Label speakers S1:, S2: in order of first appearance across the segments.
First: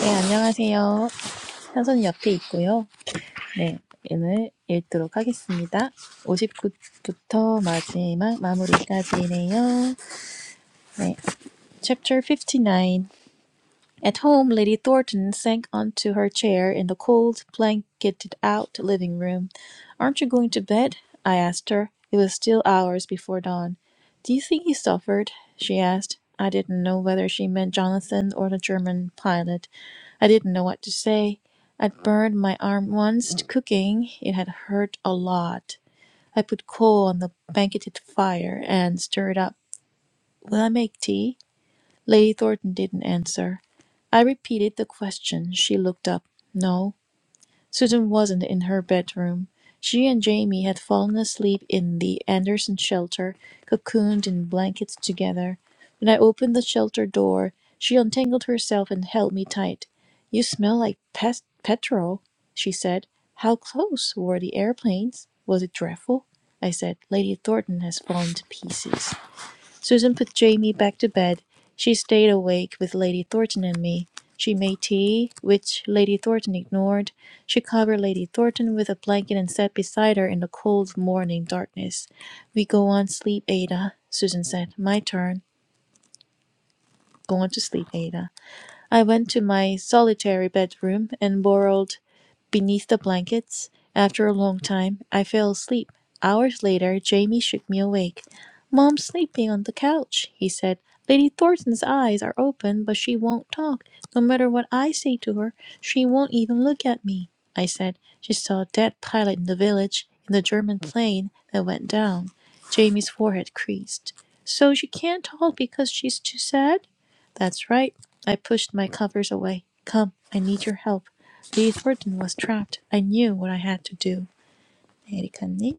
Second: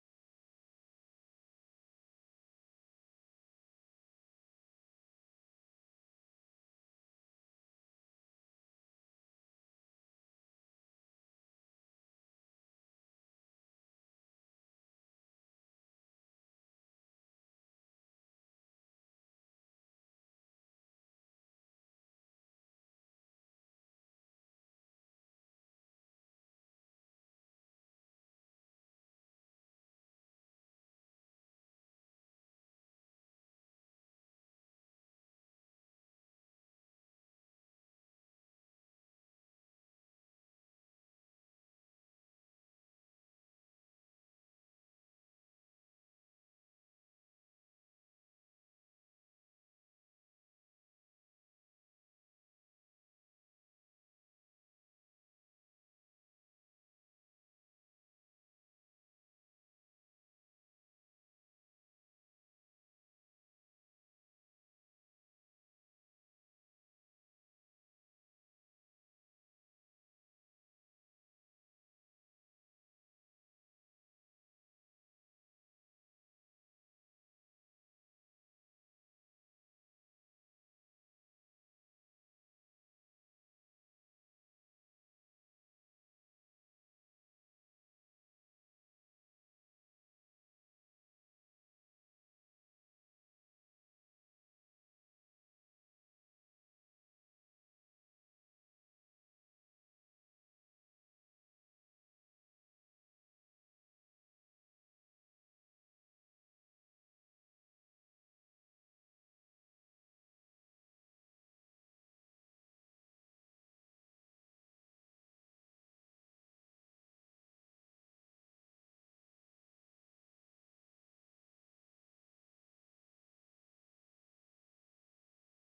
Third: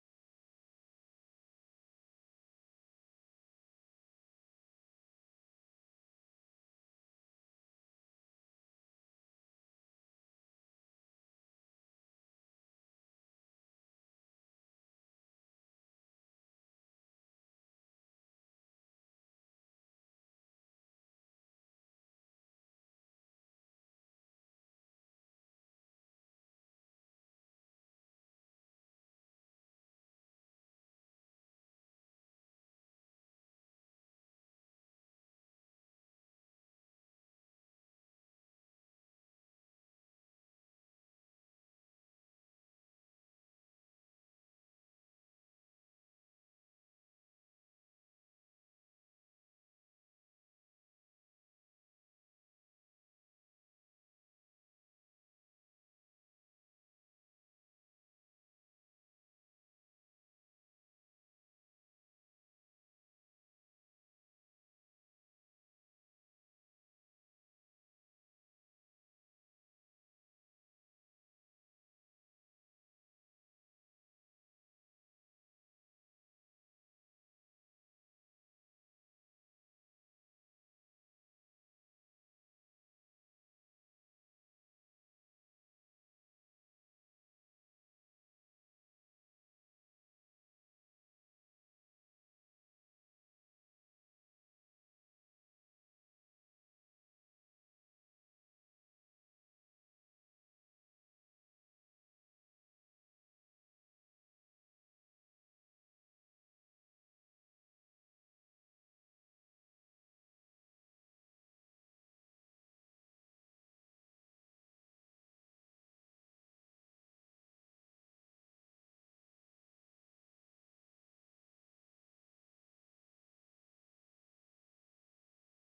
S1: 네, 안녕하세요. 현선이 옆에 있고요. 네, 오늘 읽도록 하겠습니다. 오십구부터 마지막 마무리까지네요. 네, Chapter 59 at home, Lady Thornton sank onto her chair in the cold, blanketed out living room. Aren't you going to bed? I asked her. It was still hours before dawn. Do you think he suffered? she asked. I didn't know whether she meant Jonathan or the German pilot. I didn't know what to say. I'd burned my arm once cooking. It had hurt a lot. I put coal on the blanketed fire and stirred up. Will I make tea? Lady Thornton didn't answer. I repeated the question. She looked up. No, Susan wasn't in her bedroom. She and Jamie had fallen asleep in the Anderson shelter, cocooned in blankets together. When I opened the shelter door, she untangled herself and held me tight. You smell like pest petrol, she said. How close were the airplanes? Was it dreadful? I said, Lady Thornton has fallen to pieces. Susan put Jamie back to bed. She stayed awake with Lady Thornton and me. She made tea, which Lady Thornton ignored. She covered Lady Thornton with a blanket and sat beside her in the cold morning darkness. We go on sleep, Ada, Susan said. My turn. Go on to sleep, Ada. I went to my solitary bedroom and burrowed beneath the blankets. After a long time, I fell asleep. Hours later, Jamie shook me awake. Mom's sleeping on the couch, he said. Lady Thornton's eyes are open, but she won't talk. No matter what I say to her, she won't even look at me. I said, She saw a dead pilot in the village, in the German plane that went down. Jamie's forehead creased. So she can't talk because she's too sad? That's right. I pushed my covers away. Come, I need your help. Lee Thornton was trapped. I knew what I had to do. 에리카님?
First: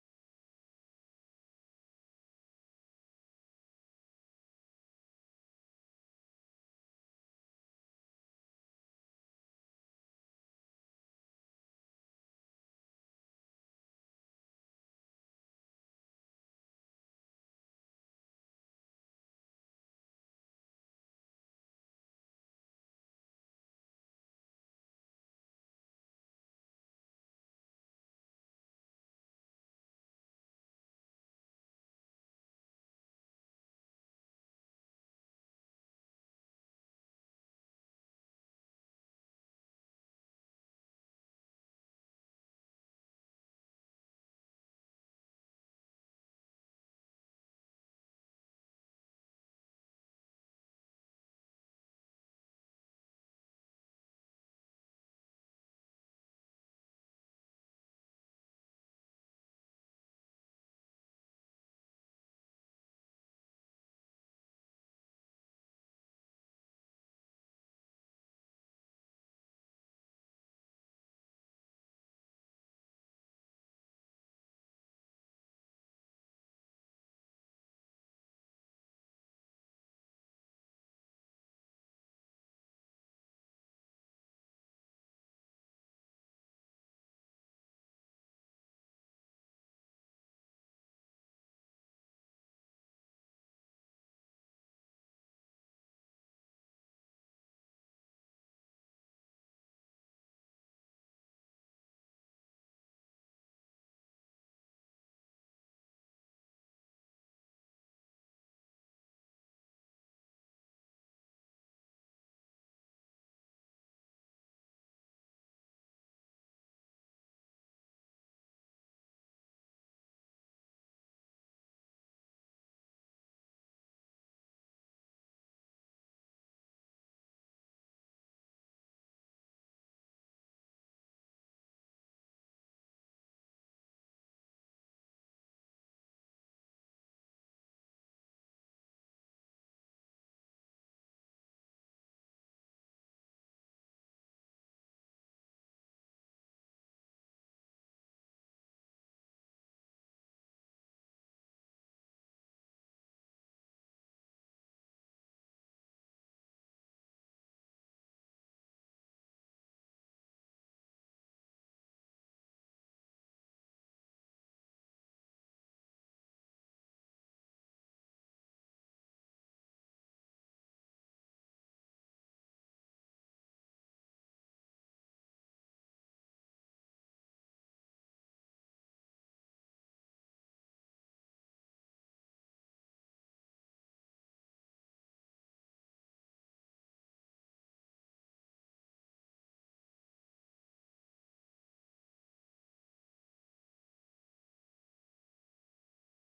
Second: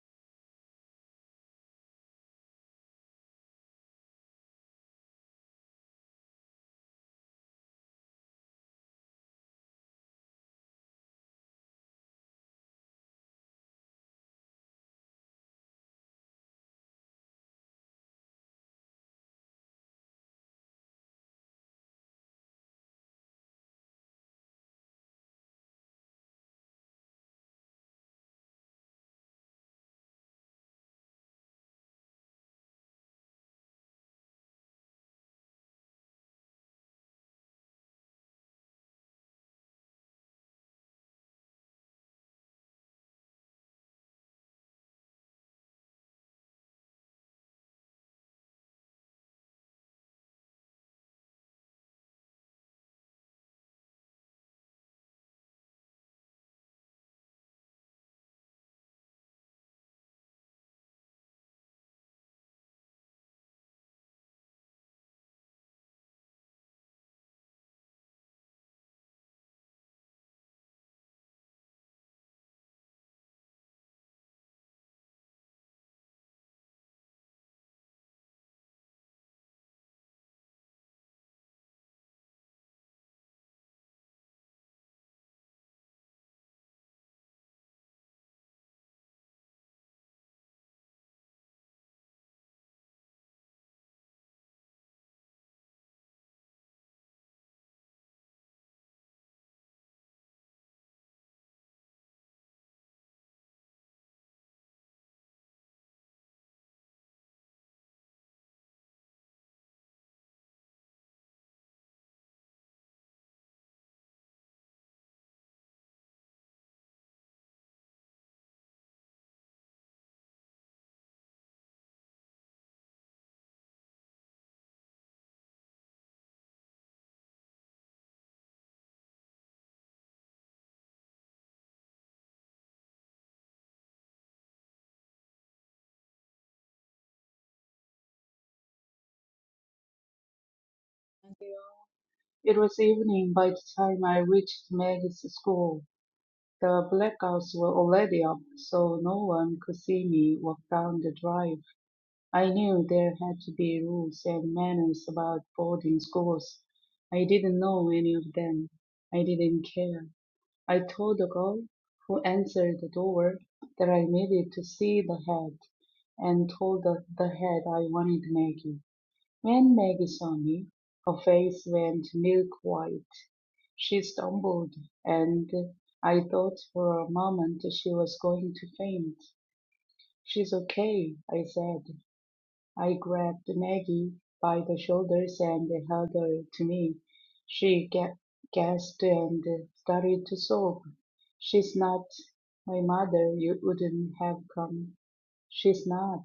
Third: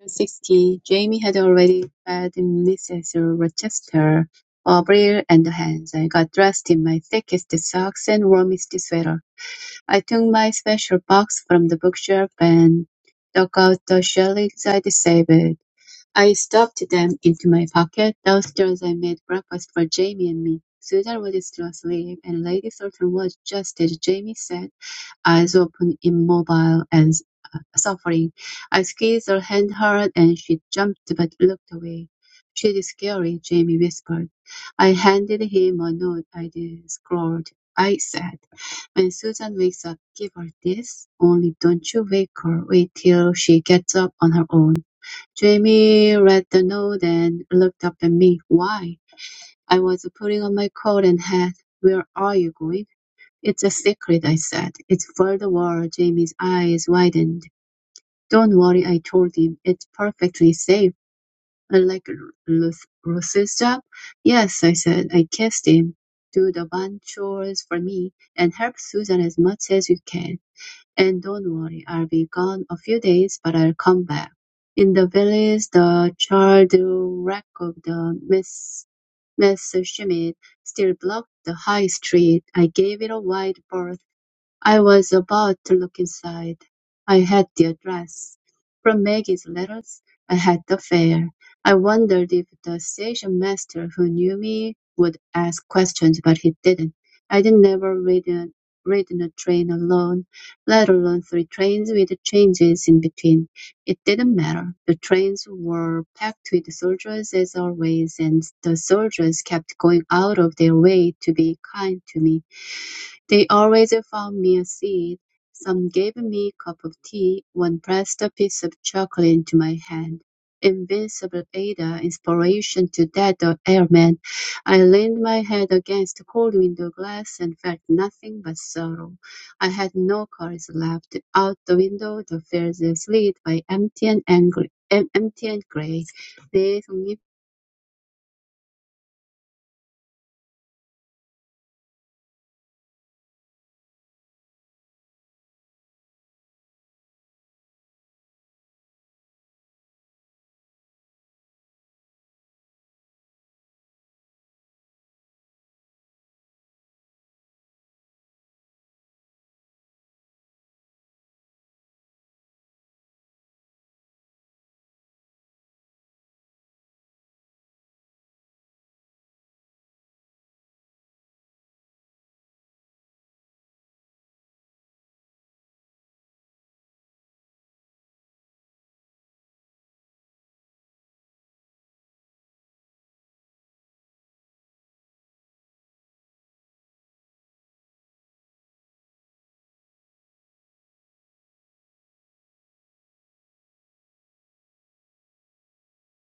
S2: In 1660, Jamie had already fed Mrs. Rochester, Avril and hands. I got dressed in my thickest socks and warmest sweater. I took my special box from the bookshelf and took out the shillings I'd saved. I stuffed them into my pocket. Downstairs I made breakfast for Jamie and me. Susan was still asleep, and Lady Thornton was, just as Jamie said, eyes open, immobile, and suffering. I squeezed her hand hard and she jumped but looked away. She's scary, Jamie whispered. I handed him a note I'd scrawled. I said, when Susan wakes up, give her this. Only don't you wake her. Wait till she gets up on her own. Jamie read the note and looked up at me. Why? I was putting on my coat and hat. Where are you going? It's a secret, I said. It's for the war. Jamie's eyes widened. Don't worry, I told him. It's perfectly safe. Unlike Ruth, Ruth's job? Yes, I said. I kissed him. Do the barn chores for me and help Susan as much as you can. And don't worry, I'll be gone a few days, but I'll come back. In the village, the charred wreck of the Miss, Messerschmitt still blocked the high street. I gave it a wide berth I was about to look inside. I had the address. From Maggie's letters, I had the fare. I wondered if the station master who knew me would ask questions, but he didn't. I did never read a, read in a train alone, let alone three trains with changes in between. It didn't matter. The trains were packed with soldiers as always, and the soldiers kept going out of their way to be kind to me. They always found me a seat; some gave me a cup of tea; one pressed a piece of chocolate into my hand. Invincible Ada, inspiration to that ailment, I leaned my head against the cold window glass and felt nothing but sorrow. I had no courage left. Out the window the fields slid by empty and angry, em- empty and grey.
S3: It was evening by the time I reached Maggie's school. The blackouts were already up, so no one could see me walk down the drive. I knew there had to be rules and manners about boarding schools. I didn't know any of them. I didn't care. I told the girl who answered the door that I needed to see the head and told the, the head I wanted Maggie. When Maggie saw me, her face went milk-white. She stumbled, and I thought for a moment she was going to faint. "She's okay," I said. I grabbed Maggie by the shoulders and held her to me. She ga- gasped and started to sob. "She's not. My mother, you wouldn't have come. She's not.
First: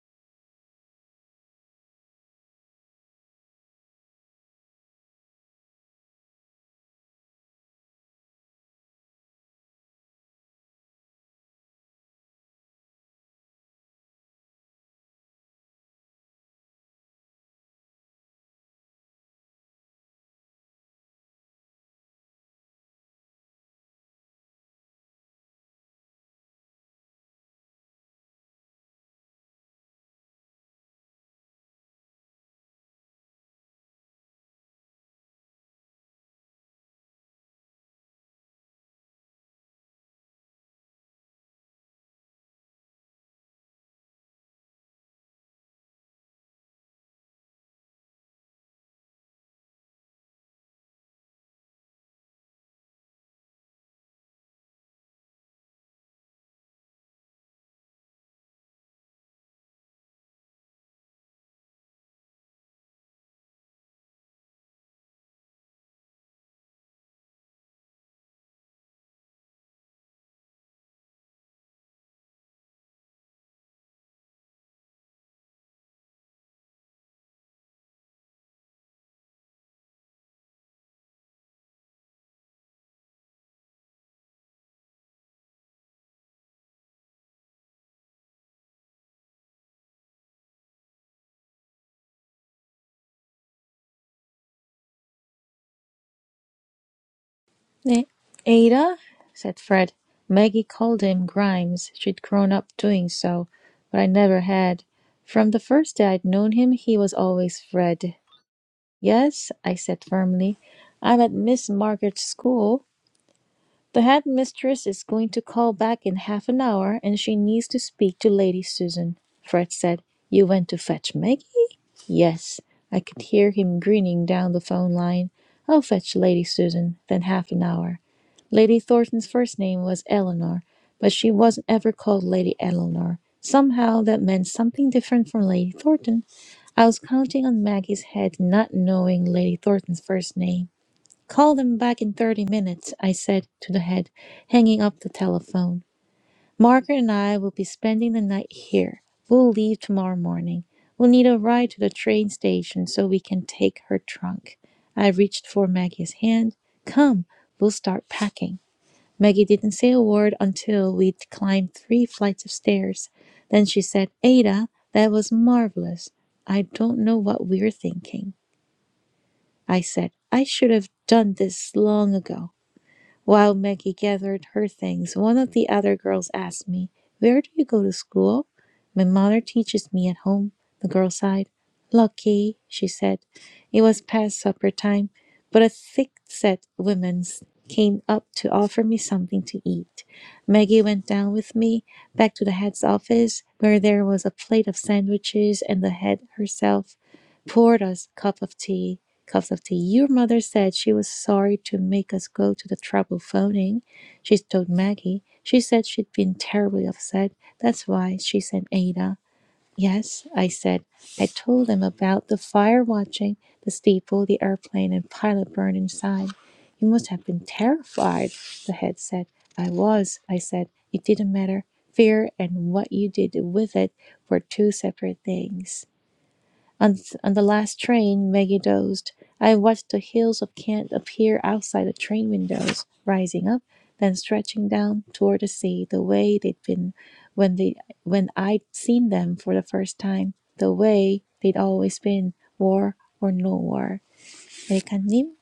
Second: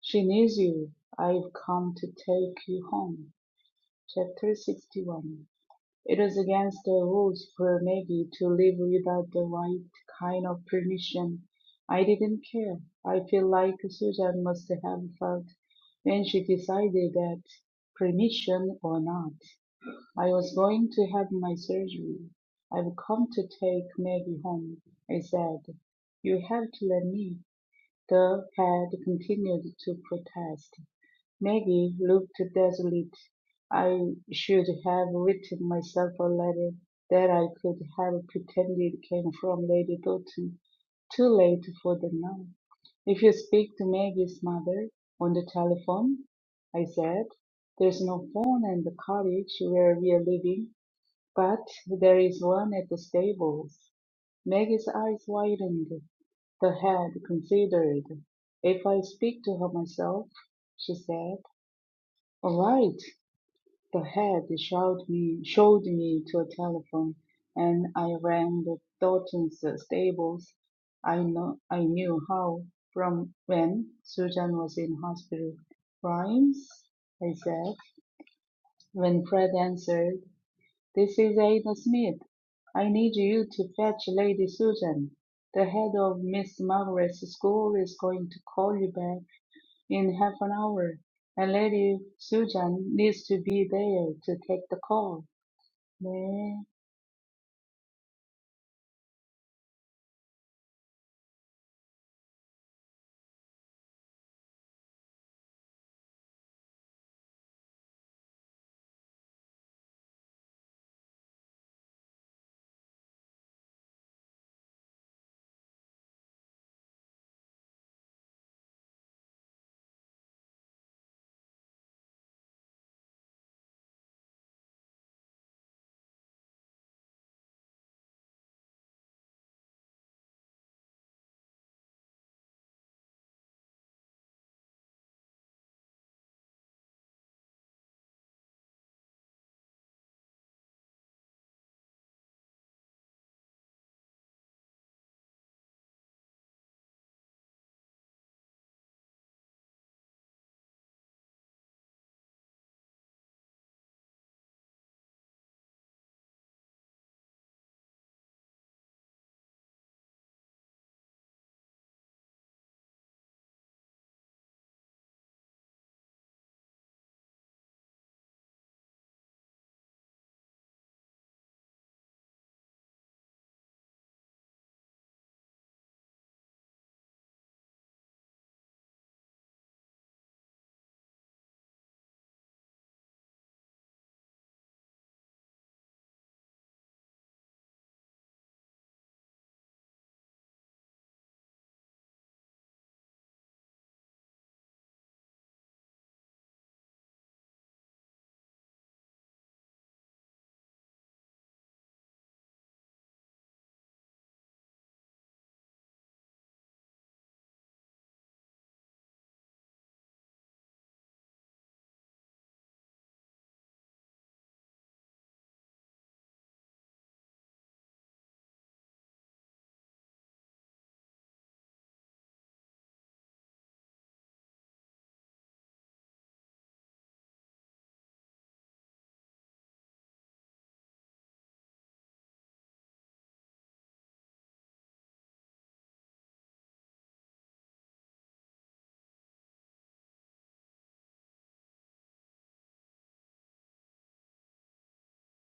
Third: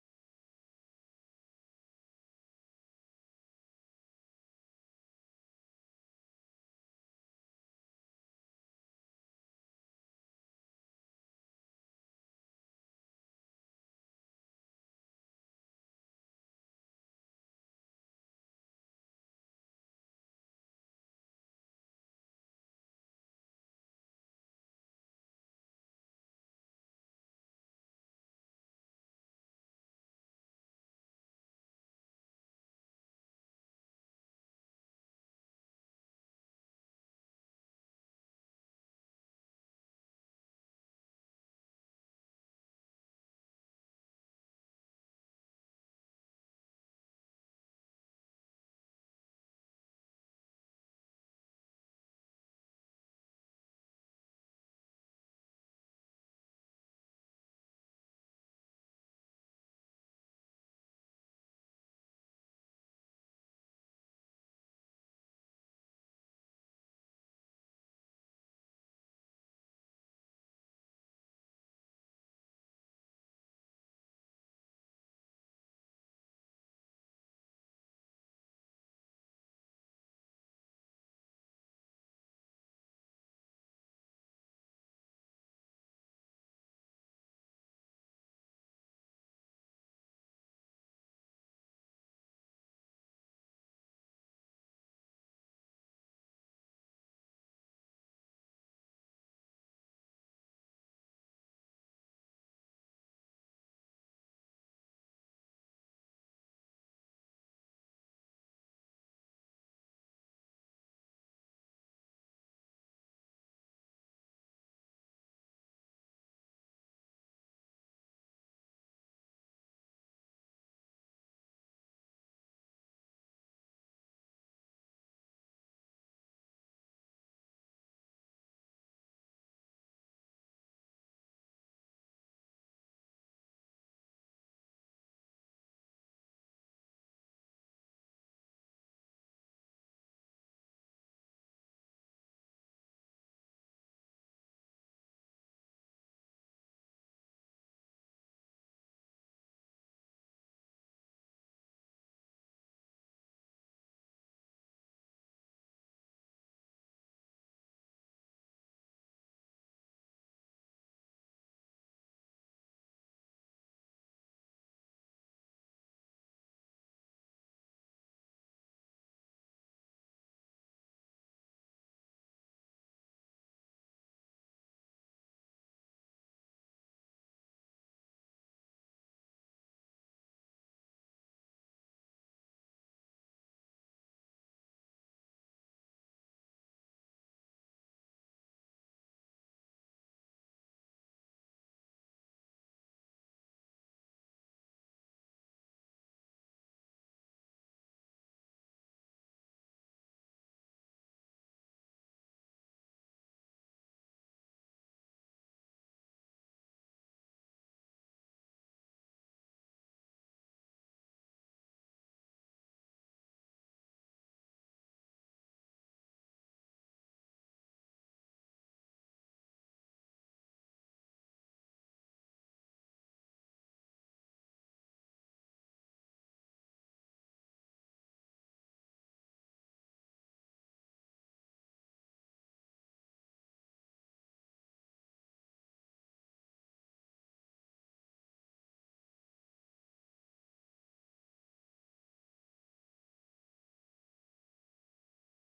S3: She needs you. I've come to take you home." Chapter 61 It was against the rules for Maggie to live without the right kind of permission. I didn't care. I feel like Susan must have felt when she decided that, permission or not, I was going to have my surgery. I've come to take Maggie home, I said. You have to let me. The head continued to protest. Maggie looked desolate. I should have written myself a letter that I could have pretended came from Lady Doughton. Too late for them now. If you speak to Maggie's mother on the telephone, I said, there's no phone in the cottage where we are living, but there is one at the stables. Maggie's eyes widened, the head considered. If I speak to her myself, she said. All right. the head showed me showed me to a telephone, and I rang the Dalton's stables. I know I knew how from when Susan was in hospital. Grimes, I said, when Fred answered, "This is Ada Smith. I need you to fetch Lady Susan. The head of Miss Margaret's school is going to call you back. In half an hour, and Lady Susan needs to be there to take the call. 네.
S1: 네. Ada? said Fred. Maggie called him Grimes. She'd grown up doing so, but I never had. From the first day I'd known him, he was always Fred. Yes, I said firmly. I'm at Miss Margaret's school. The headmistress is going to call back in half an hour, and she needs to speak to Lady Susan. Fred said, You went to fetch Maggie? Yes. I could hear him grinning down the phone line. I'll fetch Lady Susan, then half an hour. Lady Thornton's first name was Eleanor, but she wasn't ever called Lady Eleanor. Somehow that meant something different from Lady Thornton. I was counting on Maggie's head, not knowing Lady Thornton's first name. Call them back in thirty minutes, I said to the head, hanging up the telephone. Margaret and I will be spending the night here. We'll leave tomorrow morning. We'll need a ride to the train station so we can take her trunk. I reached for Maggie's hand. Come, we'll start packing. Maggie didn't say a word until we'd climbed three flights of stairs. Then she said, Ada, that was marvelous. I don't know what we're thinking. I said, I should have done this long ago. While Maggie gathered her things, one of the other girls asked me, Where do you go to school? My mother teaches me at home, the girl sighed. Lucky, she said. It was past supper time, but a thick set woman came up to offer me something to eat. Maggie went down with me back to the head's office, where there was a plate of sandwiches and the head herself poured us cup of tea, cups of tea. Your mother said she was sorry to make us go to the trouble phoning. She told Maggie. She said she'd been terribly upset. That's why she sent Ada. Yes, I said. I told them about the fire watching, the steeple, the airplane, and pilot burned inside. You must have been terrified, the head said. I was, I said. It didn't matter. Fear and what you did with it were two separate things. On, th- on the last train, Maggie dozed. I watched the hills of Kent appear outside the train windows, rising up, then stretching down toward the sea, the way they'd been when they when I'd seen them for the first time, the way they'd always been, war or no war. 메리카님?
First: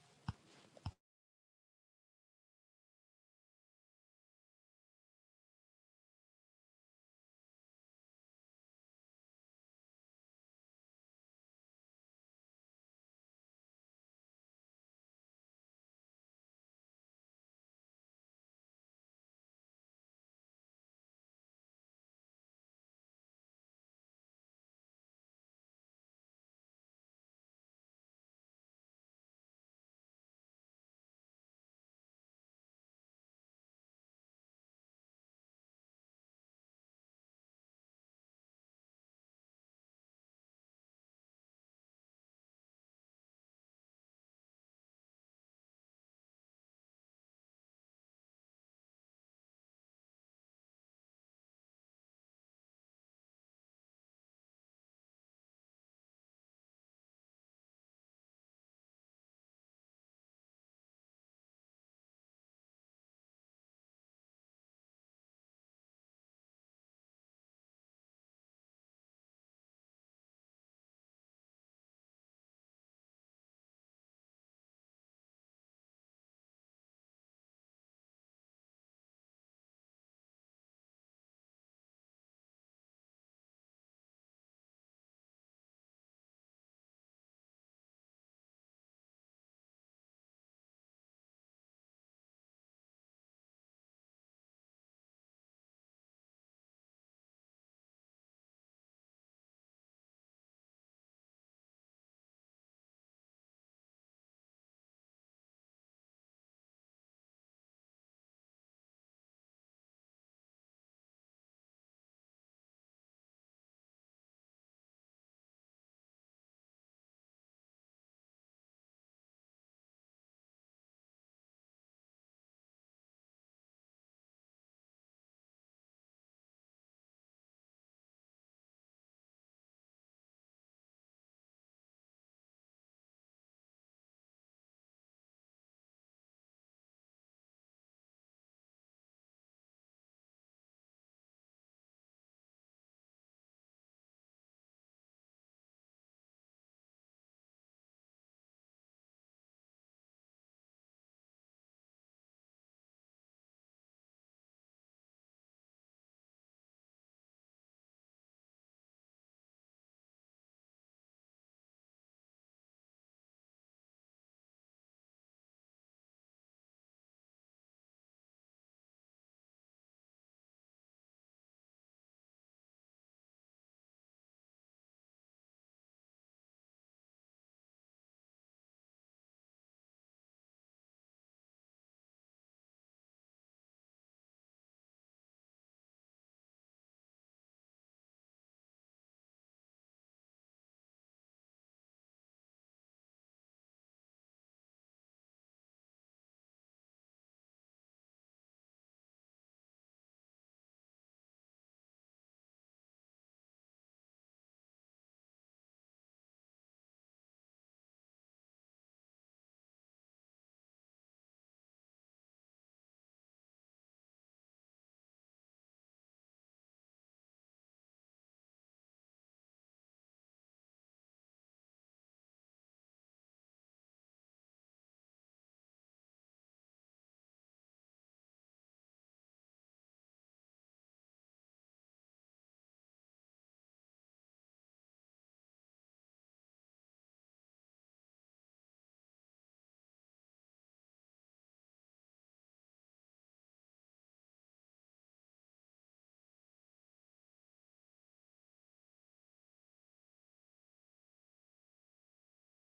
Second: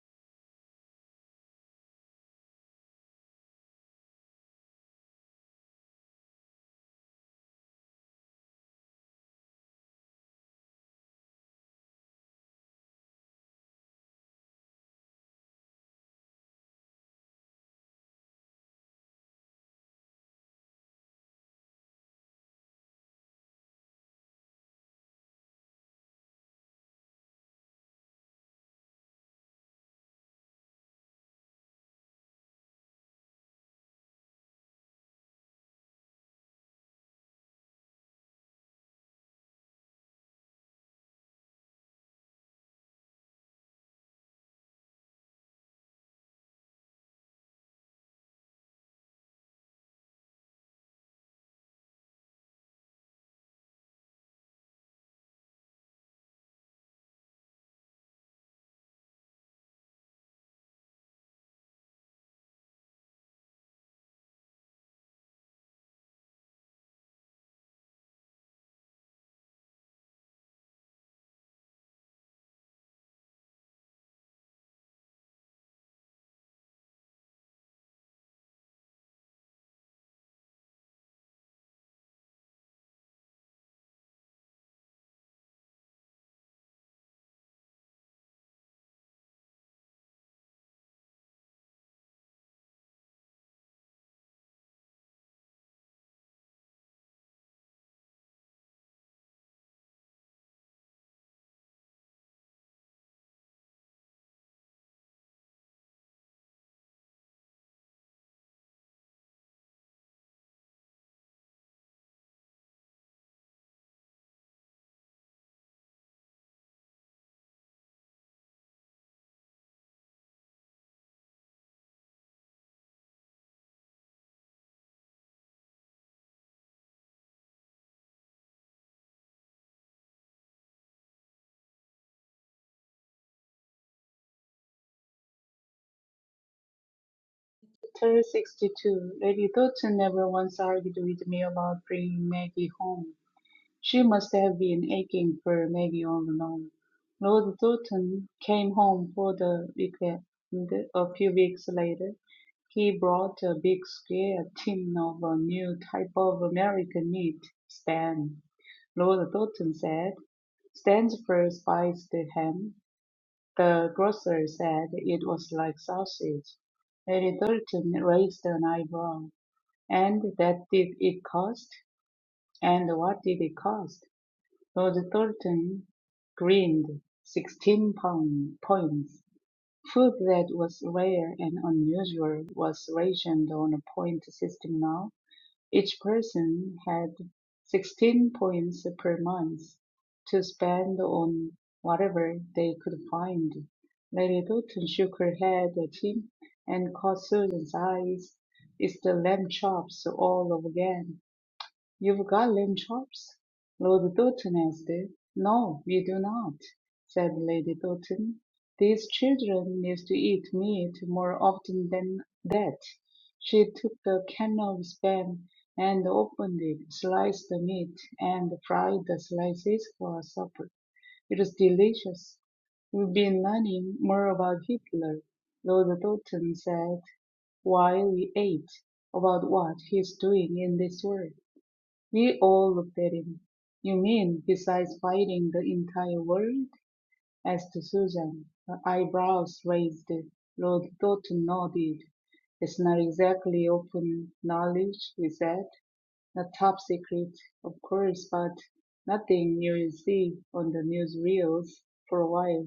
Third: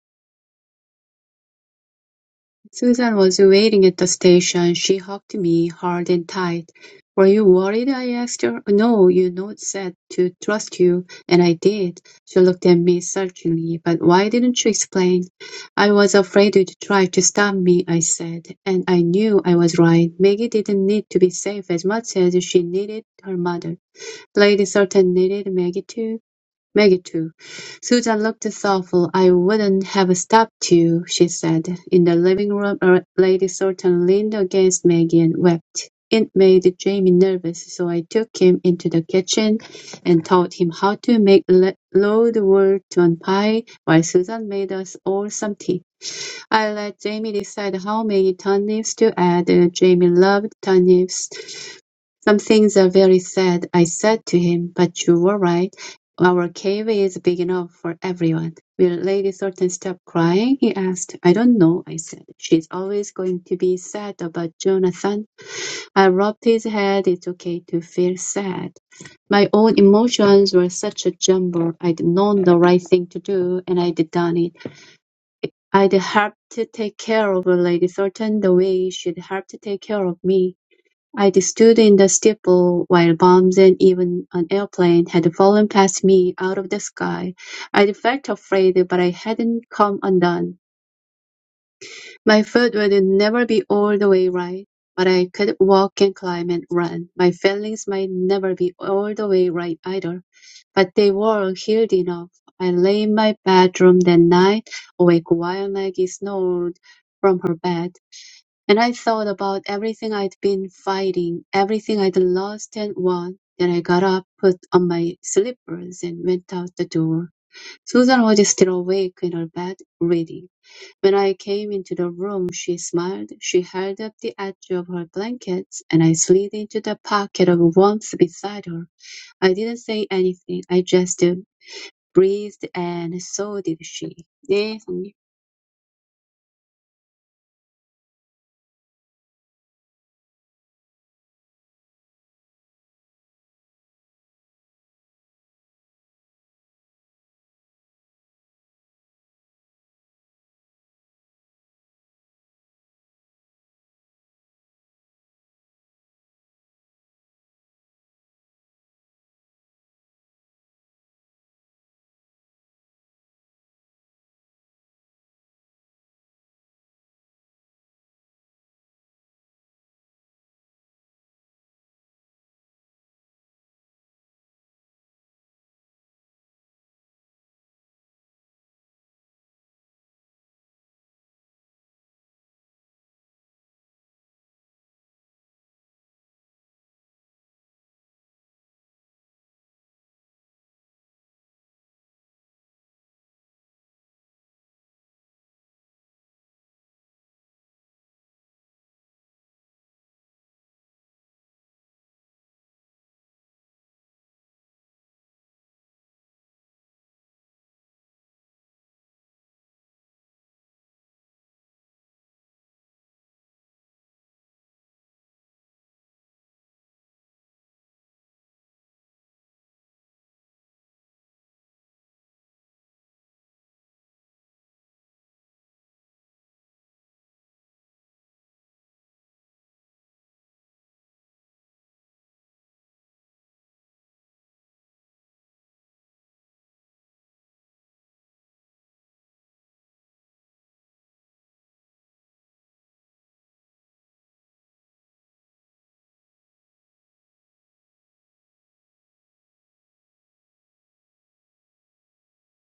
S2: Susan was waiting at the station. She hugged me hard and tight. "Were you worried?" I asked her. "No. You know it said to trust you, and I did." She looked at me searchingly. "But why didn't you explain?" "I was afraid you'd try to stop me," I said. And I knew I was right. Maggie didn't need to be safe as much as she needed her mother. Lady Salton needed Maggie too. Maggie too. Susan looked thoughtful. I wouldn't have stopped you, she said. In the living room, uh, Lady Thornton leaned against Maggie and wept. It made Jamie nervous, so I took him into the kitchen and taught him how to make le- load wort-on pie while Susan made us all some tea. I let Jamie decide how many turnips to add. Jamie loved turnips some things are very sad, I said to him, but you were right. Our cave is big enough for everyone. Will Lady Thornton stop crying? he asked. I don't know, I said. She's always going to be sad about Jonathan. I rubbed his head. It's okay to feel sad. My own emotions were such a jumble. I'd known the right thing to do, and I'd done it. I'd helped to take care of Lady Thornton the way she'd helped to take care of me. I'd stood in the steeple while bombs and even an airplane had fallen past me out of the sky. I'd felt afraid, but I hadn't come undone. My foot would never be all the way right, but I could walk and climb and run. My feelings might never be all the way right either, but they were healed enough. I lay in my bedroom that night, awake while Maggie snored from her bed. And I thought about everything I'd been fighting, everything I'd lost and won. Then I got up, put on my slippers, and went out the door. Susan was still awake in her bed, reading. When I came into the room, she smiled. She held up the edge of her blankets, and I slid into the pocket of warmth beside her. I didn't say anything. I just uh, breathed, and so did she. 네, 성님.
S3: Chapter 62. Lady Doughton never once argued with me about bringing Maggie home. She must have been aching for Maggie all along. Lord Doughton came home for the weekend a few weeks later. He brought a big square tin of a new type of American meat, spam. Lord Doughton said. Stansford spied him; the grocer said it was like sausage. Mary Thornton raised an eyebrow. And that did it cost? And what did it cost? Lord Thornton grinned. Sixteen pound points. Food that was rare and unusual was rationed on a point system now. Each person had sixteen points per month to spend on whatever they could find. Lady Doughton shook her head at him and caught Susan's eyes is the lamb chops all over again. "You've got lamb chops?" Lord Doughton asked. "No, we do not," said Lady Doughton. "These children need to eat meat more often than that." She took a can of spam and opened it, sliced the meat, and fried the slices for supper. It was delicious. We've been learning more about Hitler, Lord Doughton said while we ate, about what he's doing in this world. We all looked at him. You mean besides fighting the entire world? asked Susan, her eyebrows raised. Lord Thornton nodded. It's not exactly open knowledge, he said. Not top secret, of course, but nothing you'll see on the newsreels for a while.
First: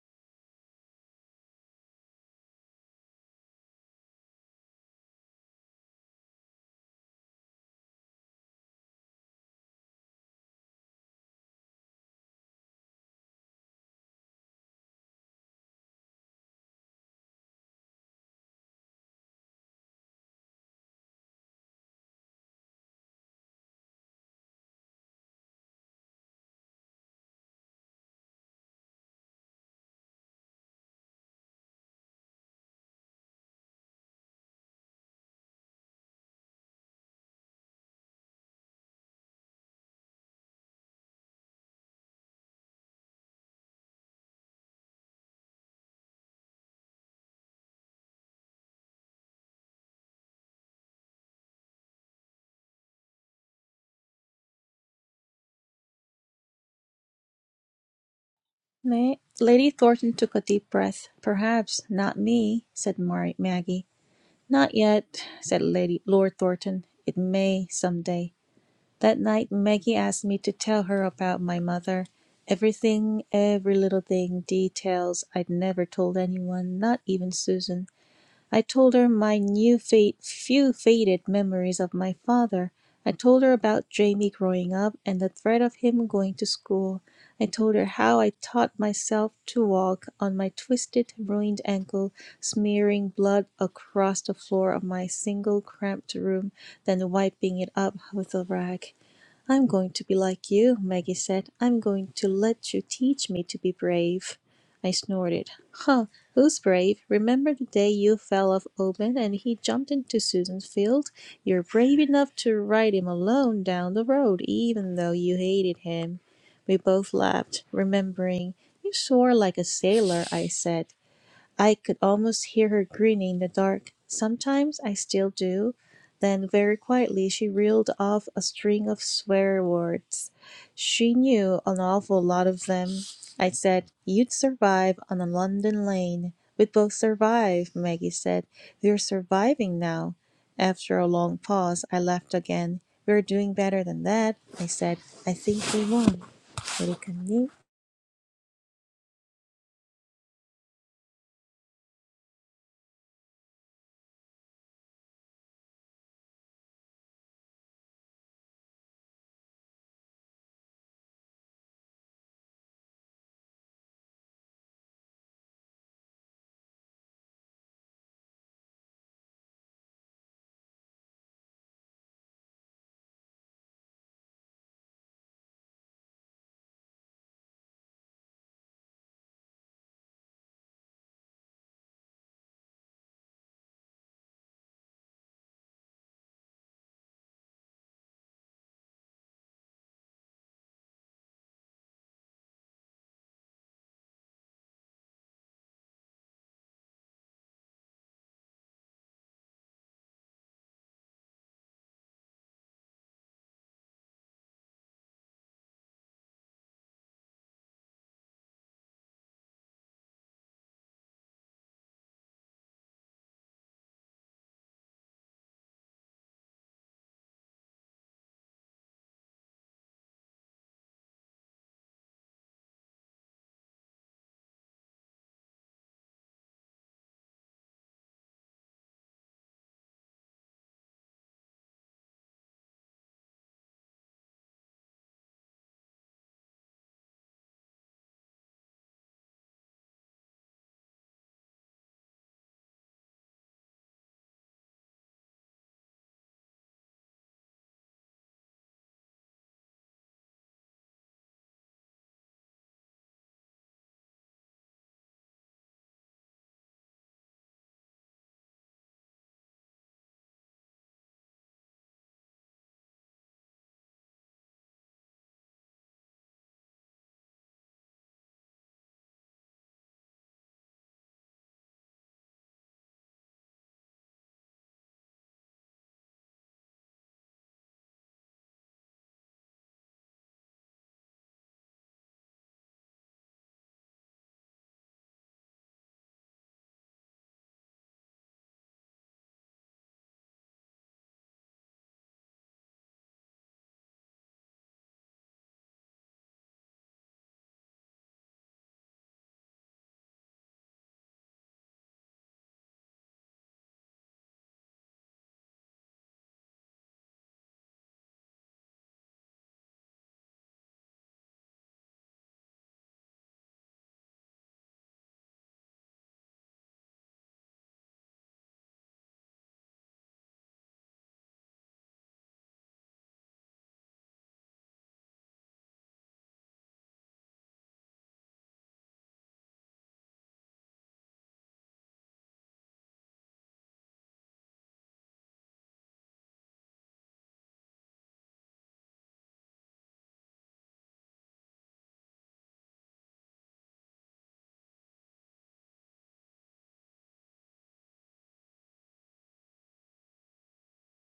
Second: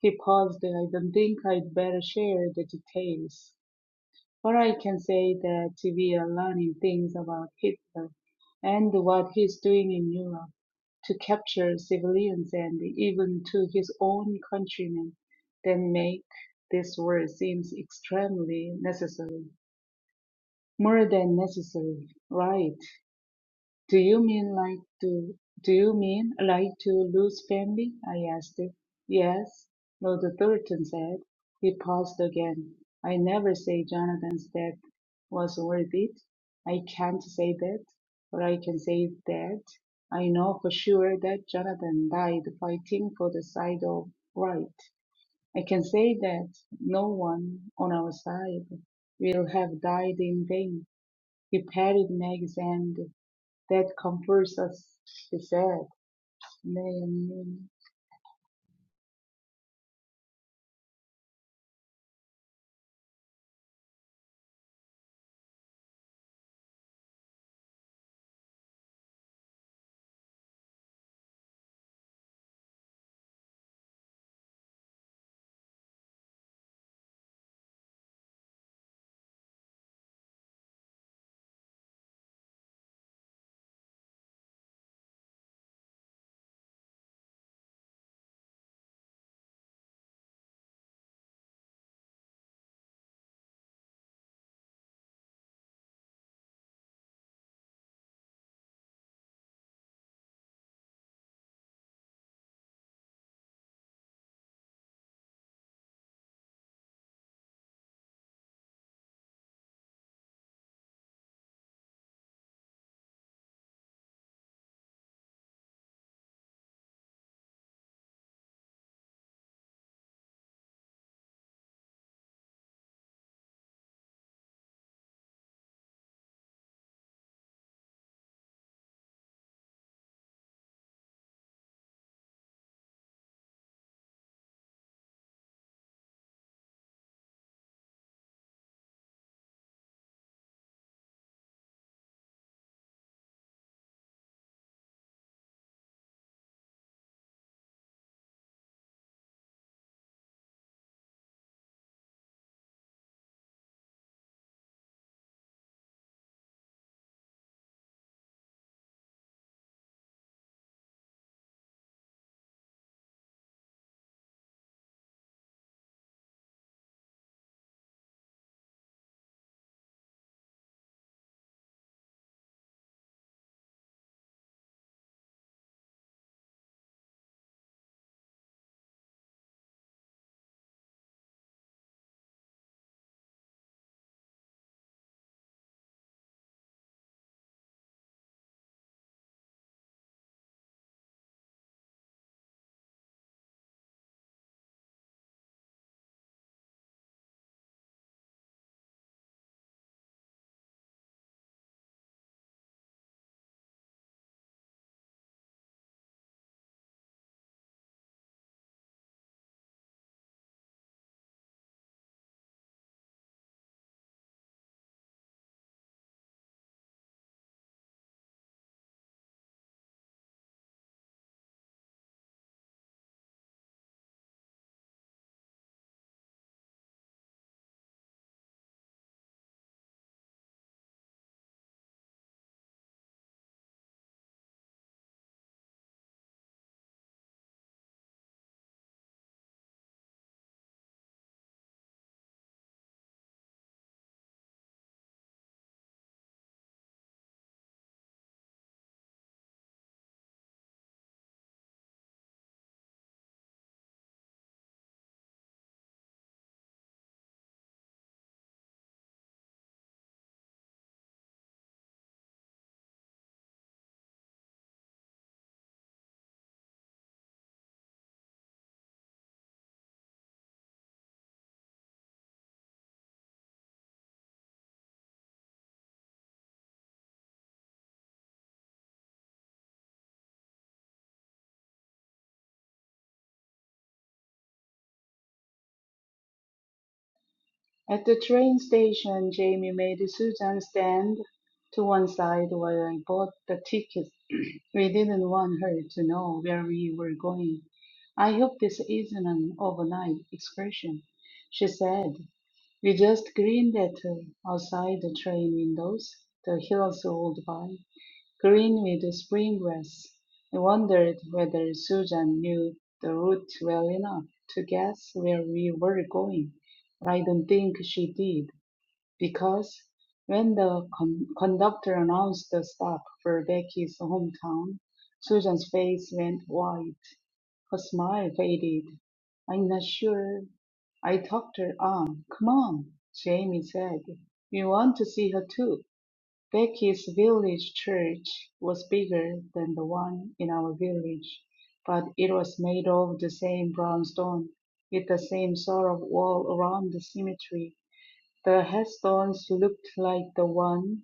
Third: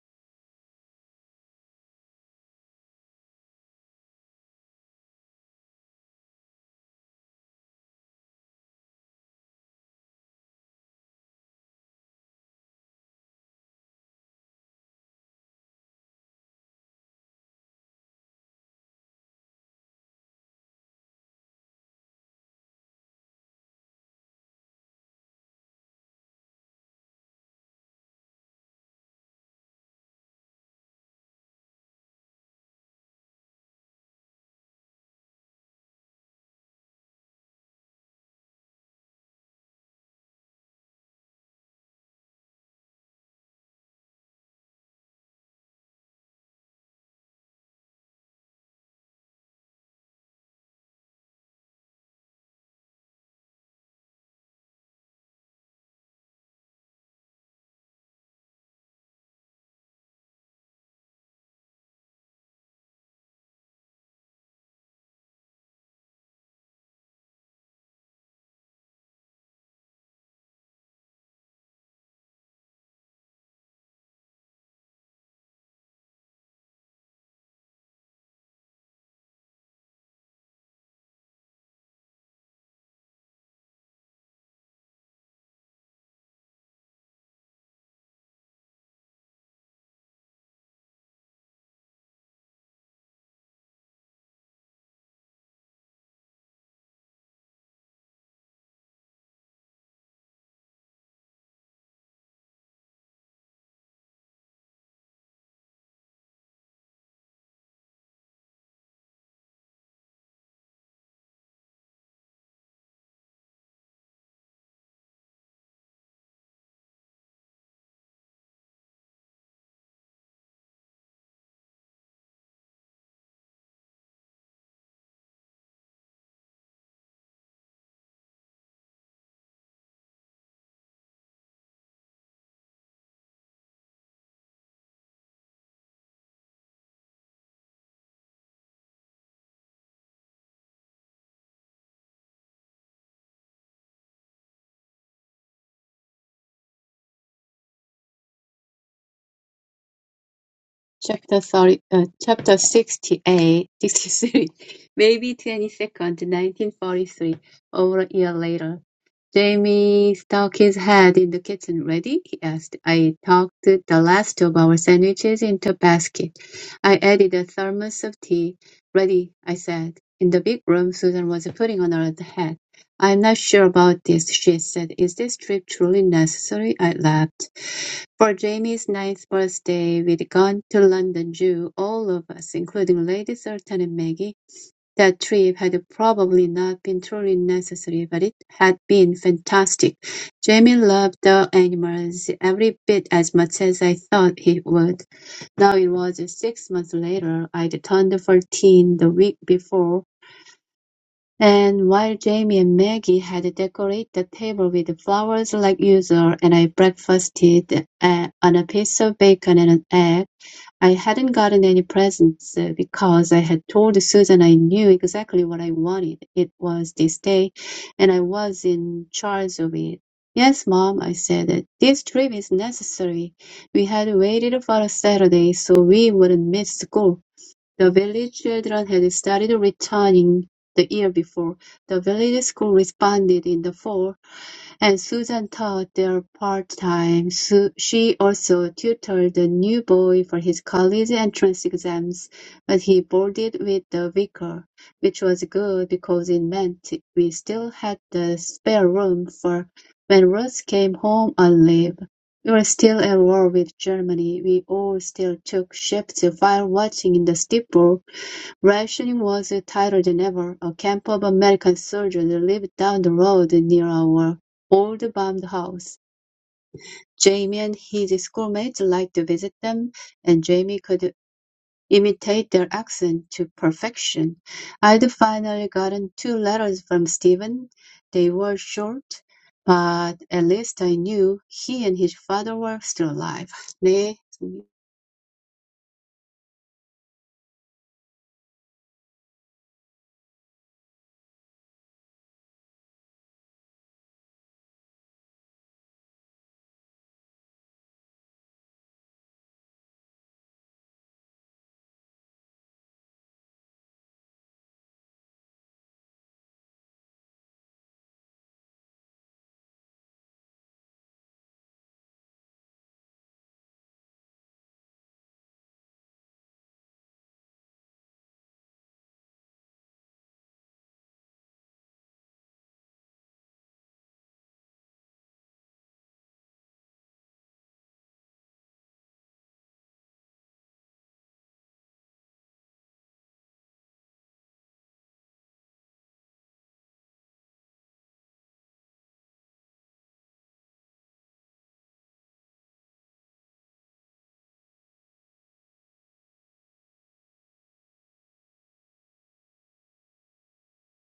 S3: He paused. I don't think I'd better share the details. Or I can say that we are learning things about Hitler and what he's doing in Europe to capture civilians and even to his own countrymen that make this war seems extremely necessary. More than necessary, right? Do you mean like to do you mean like to lose family? I asked. Yes, Lord Thornton said. He paused again. I never say Jonathan's death was worth it. I can't say that, but I can say that I know for sure that Jonathan died fighting for the side of right. I can say that no one on our side will have died in vain. He patted Meg's hand that comforts us, he said. Name.
S1: Ma- Lady Thornton took a deep breath. Perhaps not me, said Mar- Maggie. Not yet, said Lady Lord Thornton. It may some day." That night, Maggie asked me to tell her about my mother. Everything, every little thing, details I'd never told anyone, not even Susan. I told her my new fate, few faded memories of my father. I told her about Jamie growing up and the threat of him going to school. I told her how I taught myself to walk on my twisted, ruined ankle, smearing blood across the floor of my single cramped room, then wiping it up with a rag. I'm going to be like you, Maggie said. I'm going to let you teach me to be brave. I snorted. Huh, who's brave? Remember the day you fell off Open and he jumped into Susan's field? You're brave enough to ride him alone down the road, even though you hated him. We both laughed, remembering. You swore like a sailor, I said. I could almost hear her grinning in the dark sometimes I still do then very quietly she reeled off a string of swear words. She knew an awful lot of them. I said, You'd survive on a London lane. We'd both survive, Maggie said. We're surviving now. After a long pause, I laughed again. We're doing better than that, I said. I think we won. 우리
S2: Chapter 30, uh, chapter 68, 63. maybe 22nd, 1943, over a year later. Jamie stuck his head in the kitchen. Ready? he asked. I tucked the last of our sandwiches into a basket. I added a thermos of tea. Ready, I said. In the big room, Susan was putting on her hat. I'm not sure about this, she said. Is this trip truly necessary? I laughed. For Jamie's ninth birthday we'd gone to London Zoo, all of us, including Lady Salton and Maggie. That trip had probably not been truly necessary, but it had been fantastic. Jamie loved the animals every bit as much as I thought he would. Now it was six months later. I'd turned fourteen the week before, and while Jamie and Maggie had decorated the table with flowers like usual, and I breakfasted uh, on a piece of bacon and an egg, I hadn't gotten any presents uh, because I had told Susan I knew exactly what I wanted. It was this day, and I was in charge of it. Yes, Mom, I said, this trip is necessary. We had waited for a Saturday so we wouldn't miss school. The village children had started returning the year before; the village school responded in the fall and Susan taught there part-time; Su- she also tutored the new boy for his college entrance exams, but he boarded with the vicar, which was good because it meant we still had the spare room, for when Ruth came home on leave, we were still at war with Germany. We all still took shifts fire watching in the steeple. Rationing was tighter than ever. A camp of American soldiers lived down the road near our old bombed house. Jamie and his schoolmates liked to visit them, and Jamie could imitate their accent to perfection. I'd finally gotten two letters from Stephen. They were short, but at least I knew he and his father were still alive. 네,
S3: At the train station, Jamie made Susan stand to one side while I bought the tickets. we didn't want her to know where we were going. I hope this isn't an overnight excursion, she said. We just grinned at her outside the train windows. The hills rolled by. Green with spring grass. I wondered whether Susan knew the route well enough to guess where we were going, but I don't think she did, because when the con- conductor announced the stop for Becky's hometown, Susan's face went white. Her smile faded. I'm not sure. I tugged her arm. Come on, Jamie said. We want to see her too. Becky's village church was bigger than the one in our village, but it was made of the same brown stone, with the same sort of wall around the cemetery. The headstones looked like the ones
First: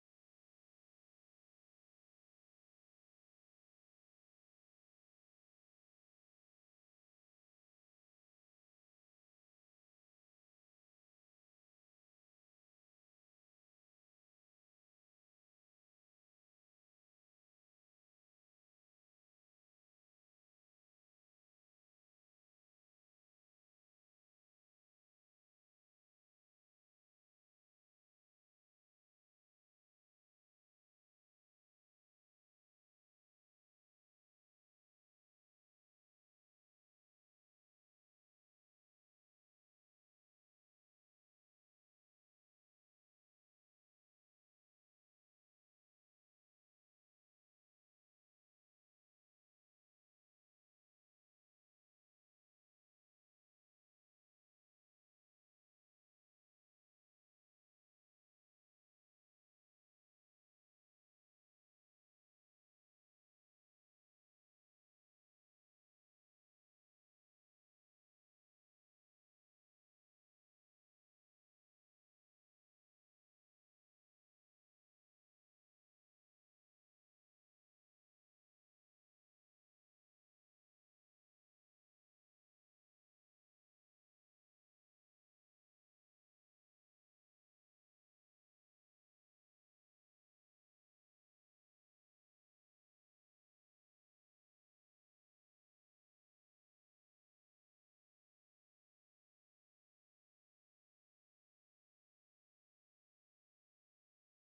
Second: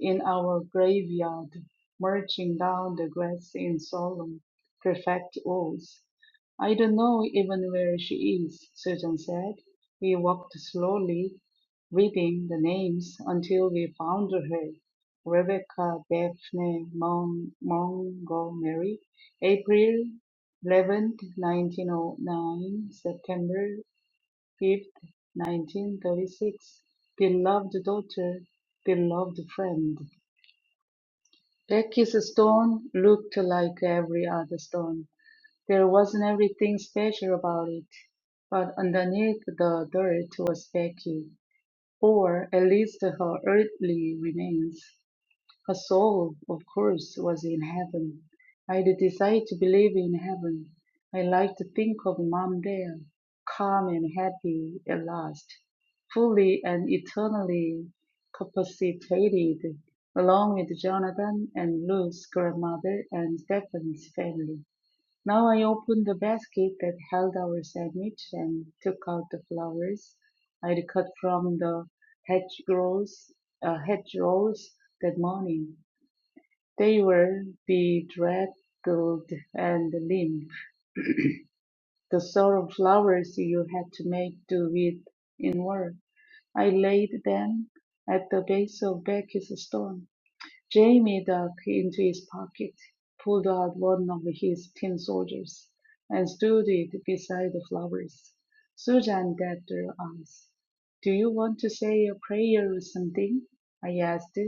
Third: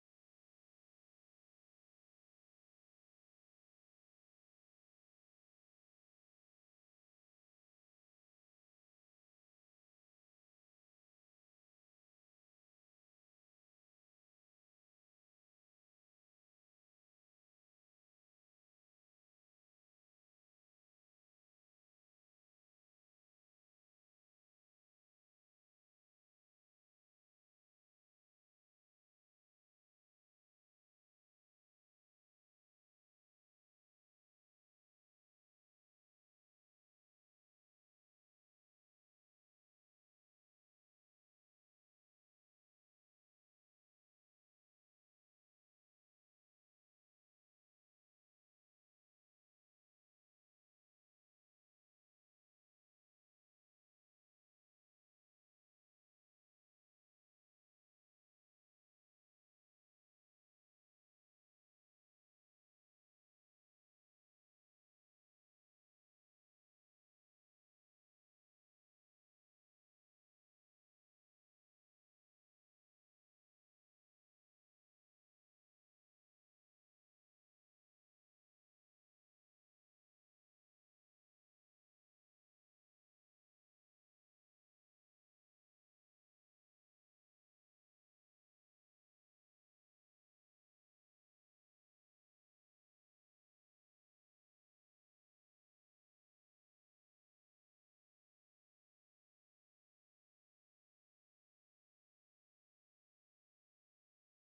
S3: in our graveyard, marching down the grass in solemn, perfect rows. I don't know even where she is, Susan said. We walked slowly, reading the names until we found her. Rebecca Daphne Mon- Montgomery, April eleventh, nineteen 1909, September 5th, 1936. Beloved daughter, beloved friend. Becky's stone looked like every other stone. There wasn't anything special about it, but underneath the dirt was Becky, or at least her earthly remains. Her soul, of course, was in heaven. I had a desire to believe in heaven. I liked to think of mom there, calm and happy at last, fully and eternally capacitated, along with Jonathan and Luke's grandmother and Stephen's family. Now I opened the basket that held our sandwich and took out the flowers I'd cut from the hedgerows, uh, hedgerows that morning. They were bedraggled and limp, the sort of flowers you had to make do with in work. I laid them at the base of Becky's stone. Jay made a key into his pocket, pulled out one of his tin soldiers, and stood it beside the flowers. Susan dabbed her eyes. Do you want to say a prayer or something? I asked.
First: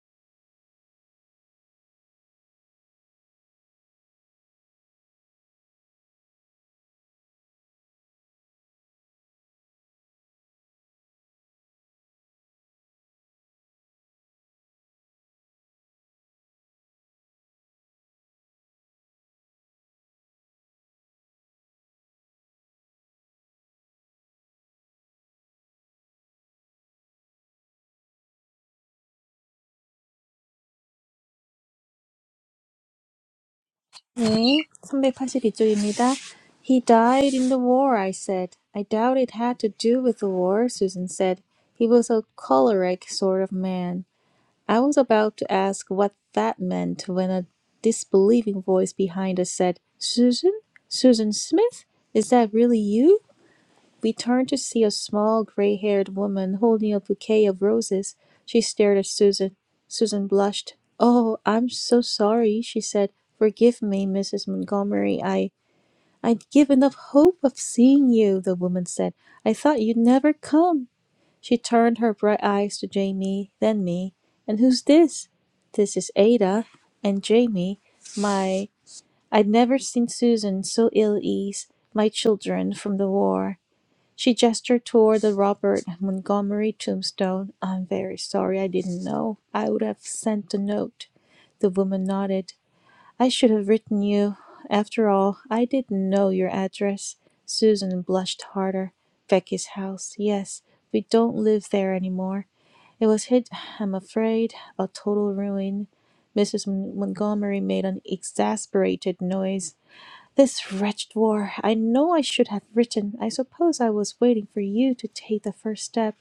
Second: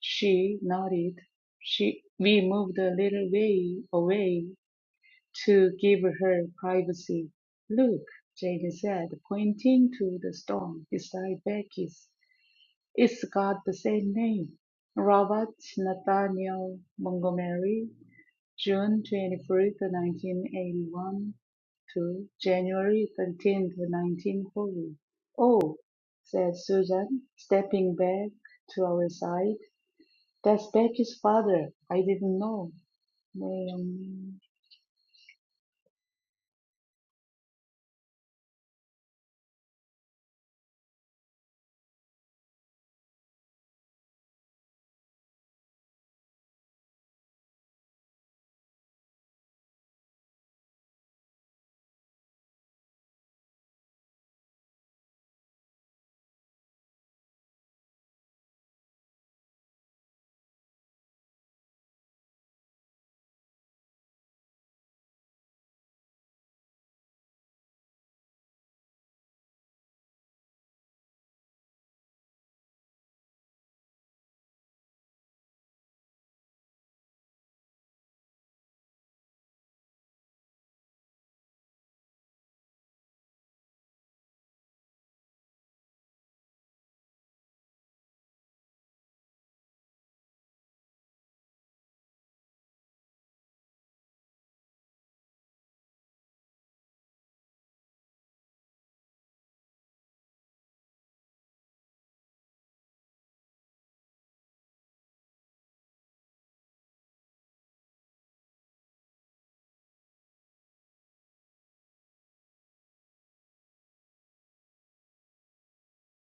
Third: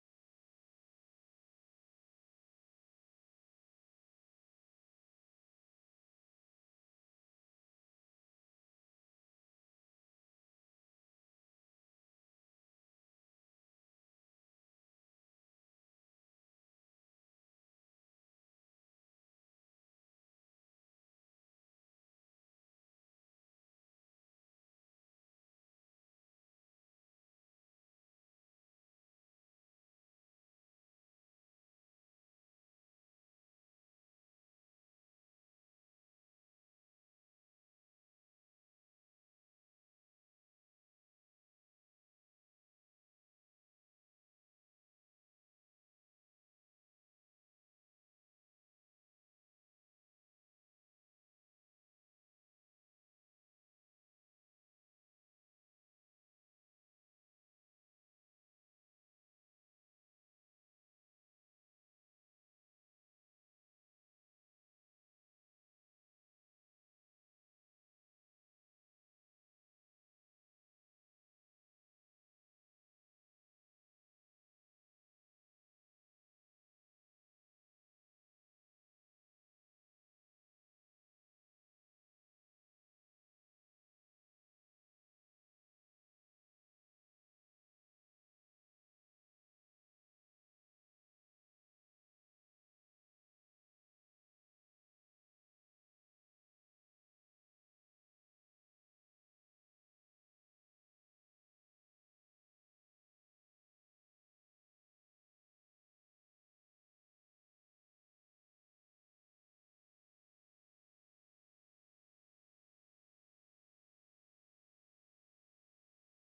S3: She nodded. She, we moved a little way away to give her privacy. Look, Jane said, pointing to the stone beside Becky's. It's got the same name. Robert Nathaniel Montgomery, June 23, 1981 to January 13, 1940. Oh, said Susan, stepping back to our side. That's Becky's father. I didn't know. 네, 영님.
S1: 네, 382쪽입니다. He died in the war, I said. I doubt it had to do with the war, Susan said. He was a choleric sort of man. I was about to ask what that meant when a disbelieving voice behind us said, Susan? Susan Smith? Is that really you? We turned to see a small, gray-haired woman holding a bouquet of roses. She stared at Susan. Susan blushed. "Oh, I'm so sorry," she said. "Forgive me, Mrs. Montgomery. I I'd given up hope of seeing you," the woman said. "I thought you'd never come." She turned her bright eyes to Jamie, then me. "And who's this?" "This is Ada and Jamie, my I'd never seen Susan so ill at ease, my children from the war. She gestured toward the Robert Montgomery tombstone. I'm very sorry I didn't know. I would have sent a note. The woman nodded. I should have written you. After all, I didn't know your address. Susan blushed harder. Becky's house, yes. We don't live there any more. It was hit, I'm afraid, a total ruin. Mrs. Montgomery made an exasperated noise. This wretched war. I know I should have written. I suppose I was waiting for you to take the first step.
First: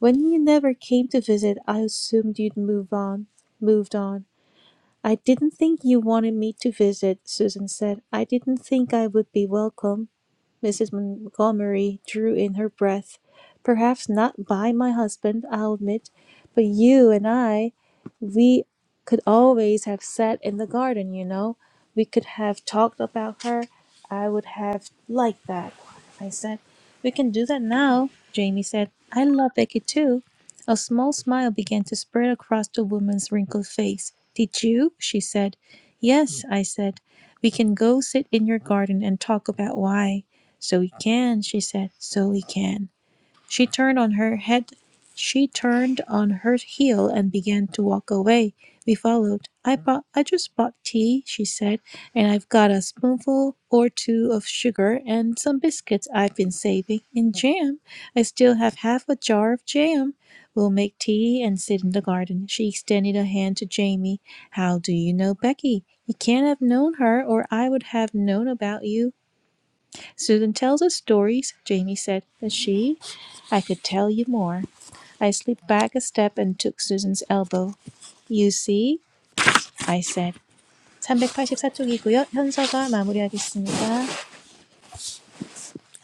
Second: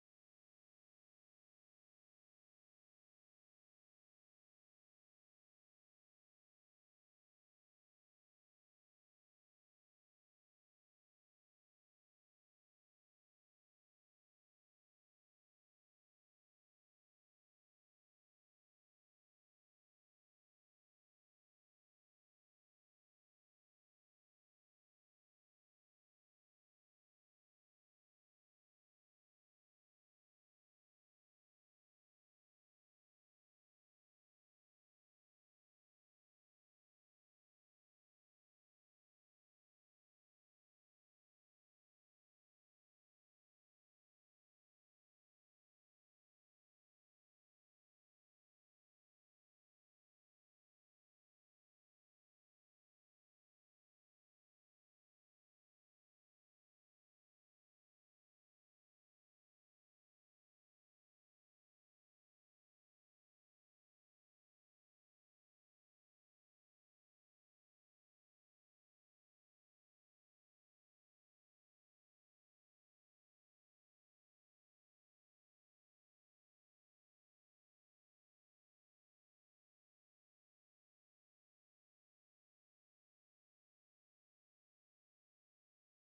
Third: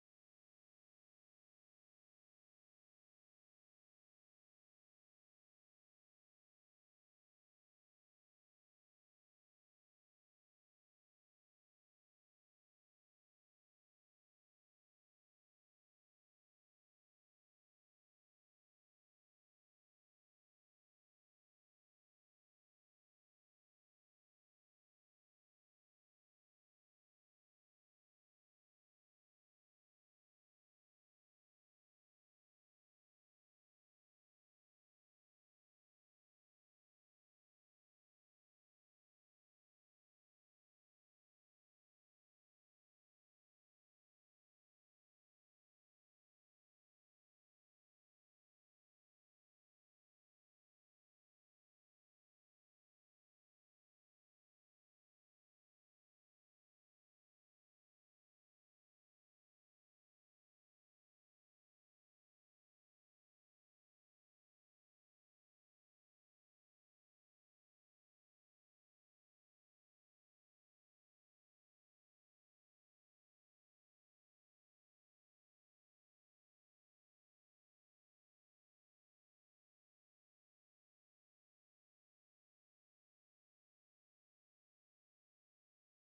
S1: When you never came to visit, I assumed you'd move on. Moved on. I didn't think you wanted me to visit, Susan said. I didn't think I would be welcome. Mrs. Montgomery drew in her breath. Perhaps not by my husband, I'll admit, but you and I we could always have sat in the garden, you know. We could have talked about her. I would have liked that. I said, We can do that now, Jamie said. I love Becky too. A small smile began to spread across the woman's wrinkled face. Did you? she said. Yes, I said. We can go sit in your garden and talk about why. So we can, she said. So we can. She turned on her head. She turned on her heel and began to walk away. We followed. I bought. I just bought tea, she said, and I've got a spoonful or two of sugar and some biscuits I've been saving, and jam. I still have half a jar of jam. We'll make tea and sit in the garden. She extended a hand to Jamie. How do you know Becky? You can't have known her, or I would have known about you. Susan tells us stories, Jamie said, but she? I could tell you more. I slipped back a step and took Susan's elbow. You see? I said. 384쪽이고요. 현서가 마무리하겠습니다.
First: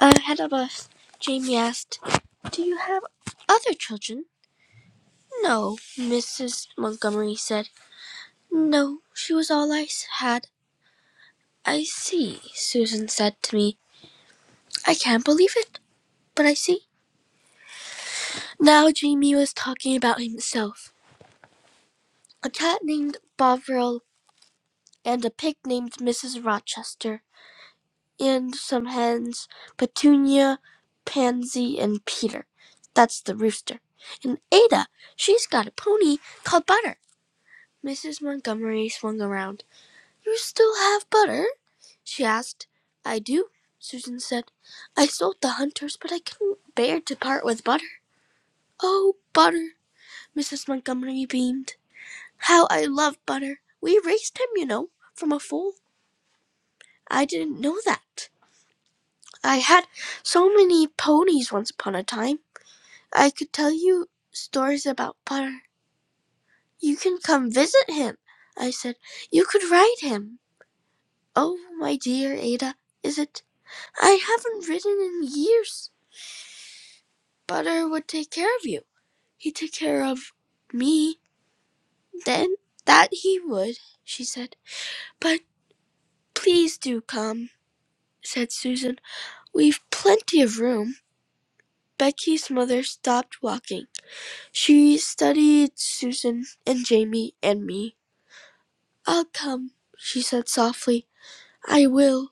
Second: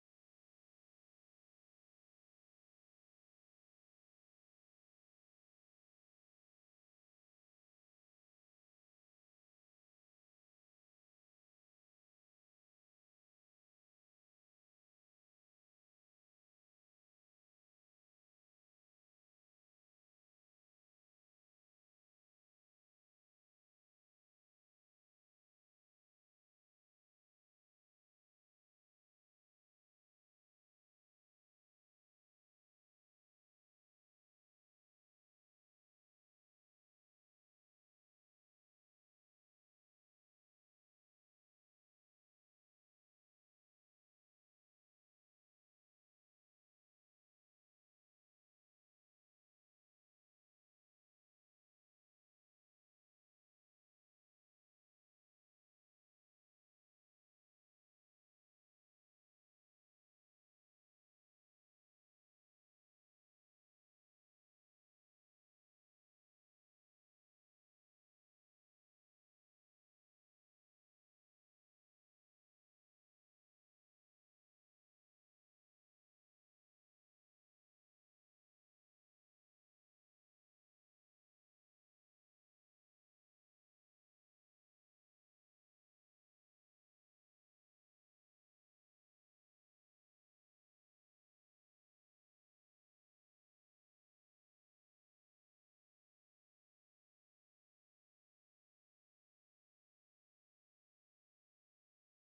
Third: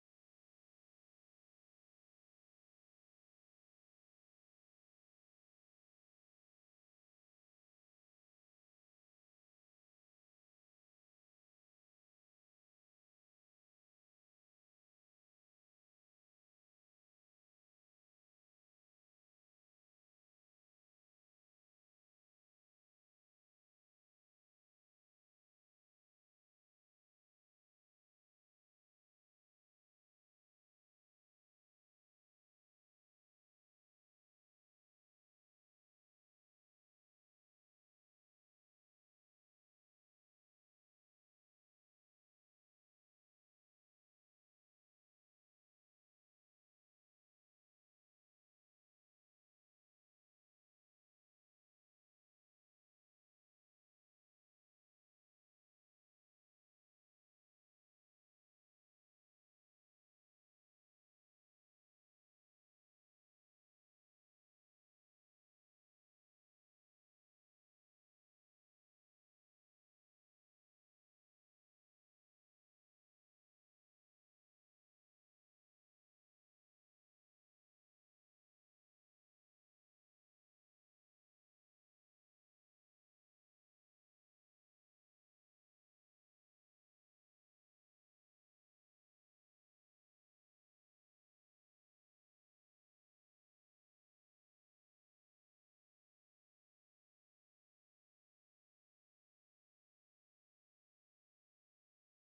S1: Ahead of us, Jamie asked, Do you have other children? No, Mrs. Montgomery said. No, she was all I had. I see, Susan said to me. I can't believe it, but I see. Now Jamie was talking about himself. a cat named Bovril, and a pig named Mrs. Rochester, and some hens, Petunia, Pansy, and Peter. That's the rooster. And Ada, she's got a pony called Butter. Mrs. Montgomery swung around. You still have Butter? she asked. I do, Susan said. I sold the hunters, but I couldn't bear to part with Butter. Oh, Butter, Mrs. Montgomery beamed. How I love Butter. We raised him, you know, from a foal. I didn't know that. I had so many ponies once upon a time. I could tell you stories about Butter. You can come visit him, I said. You could ride him. Oh, my dear Ada, is it? I haven't ridden in years. Butter would take care of you. He took care of me. Then that he would, she said. But please do come, said Susan. We've plenty of room. Becky's mother stopped walking. She studied Susan and Jamie and me. I'll come, she said softly. I will.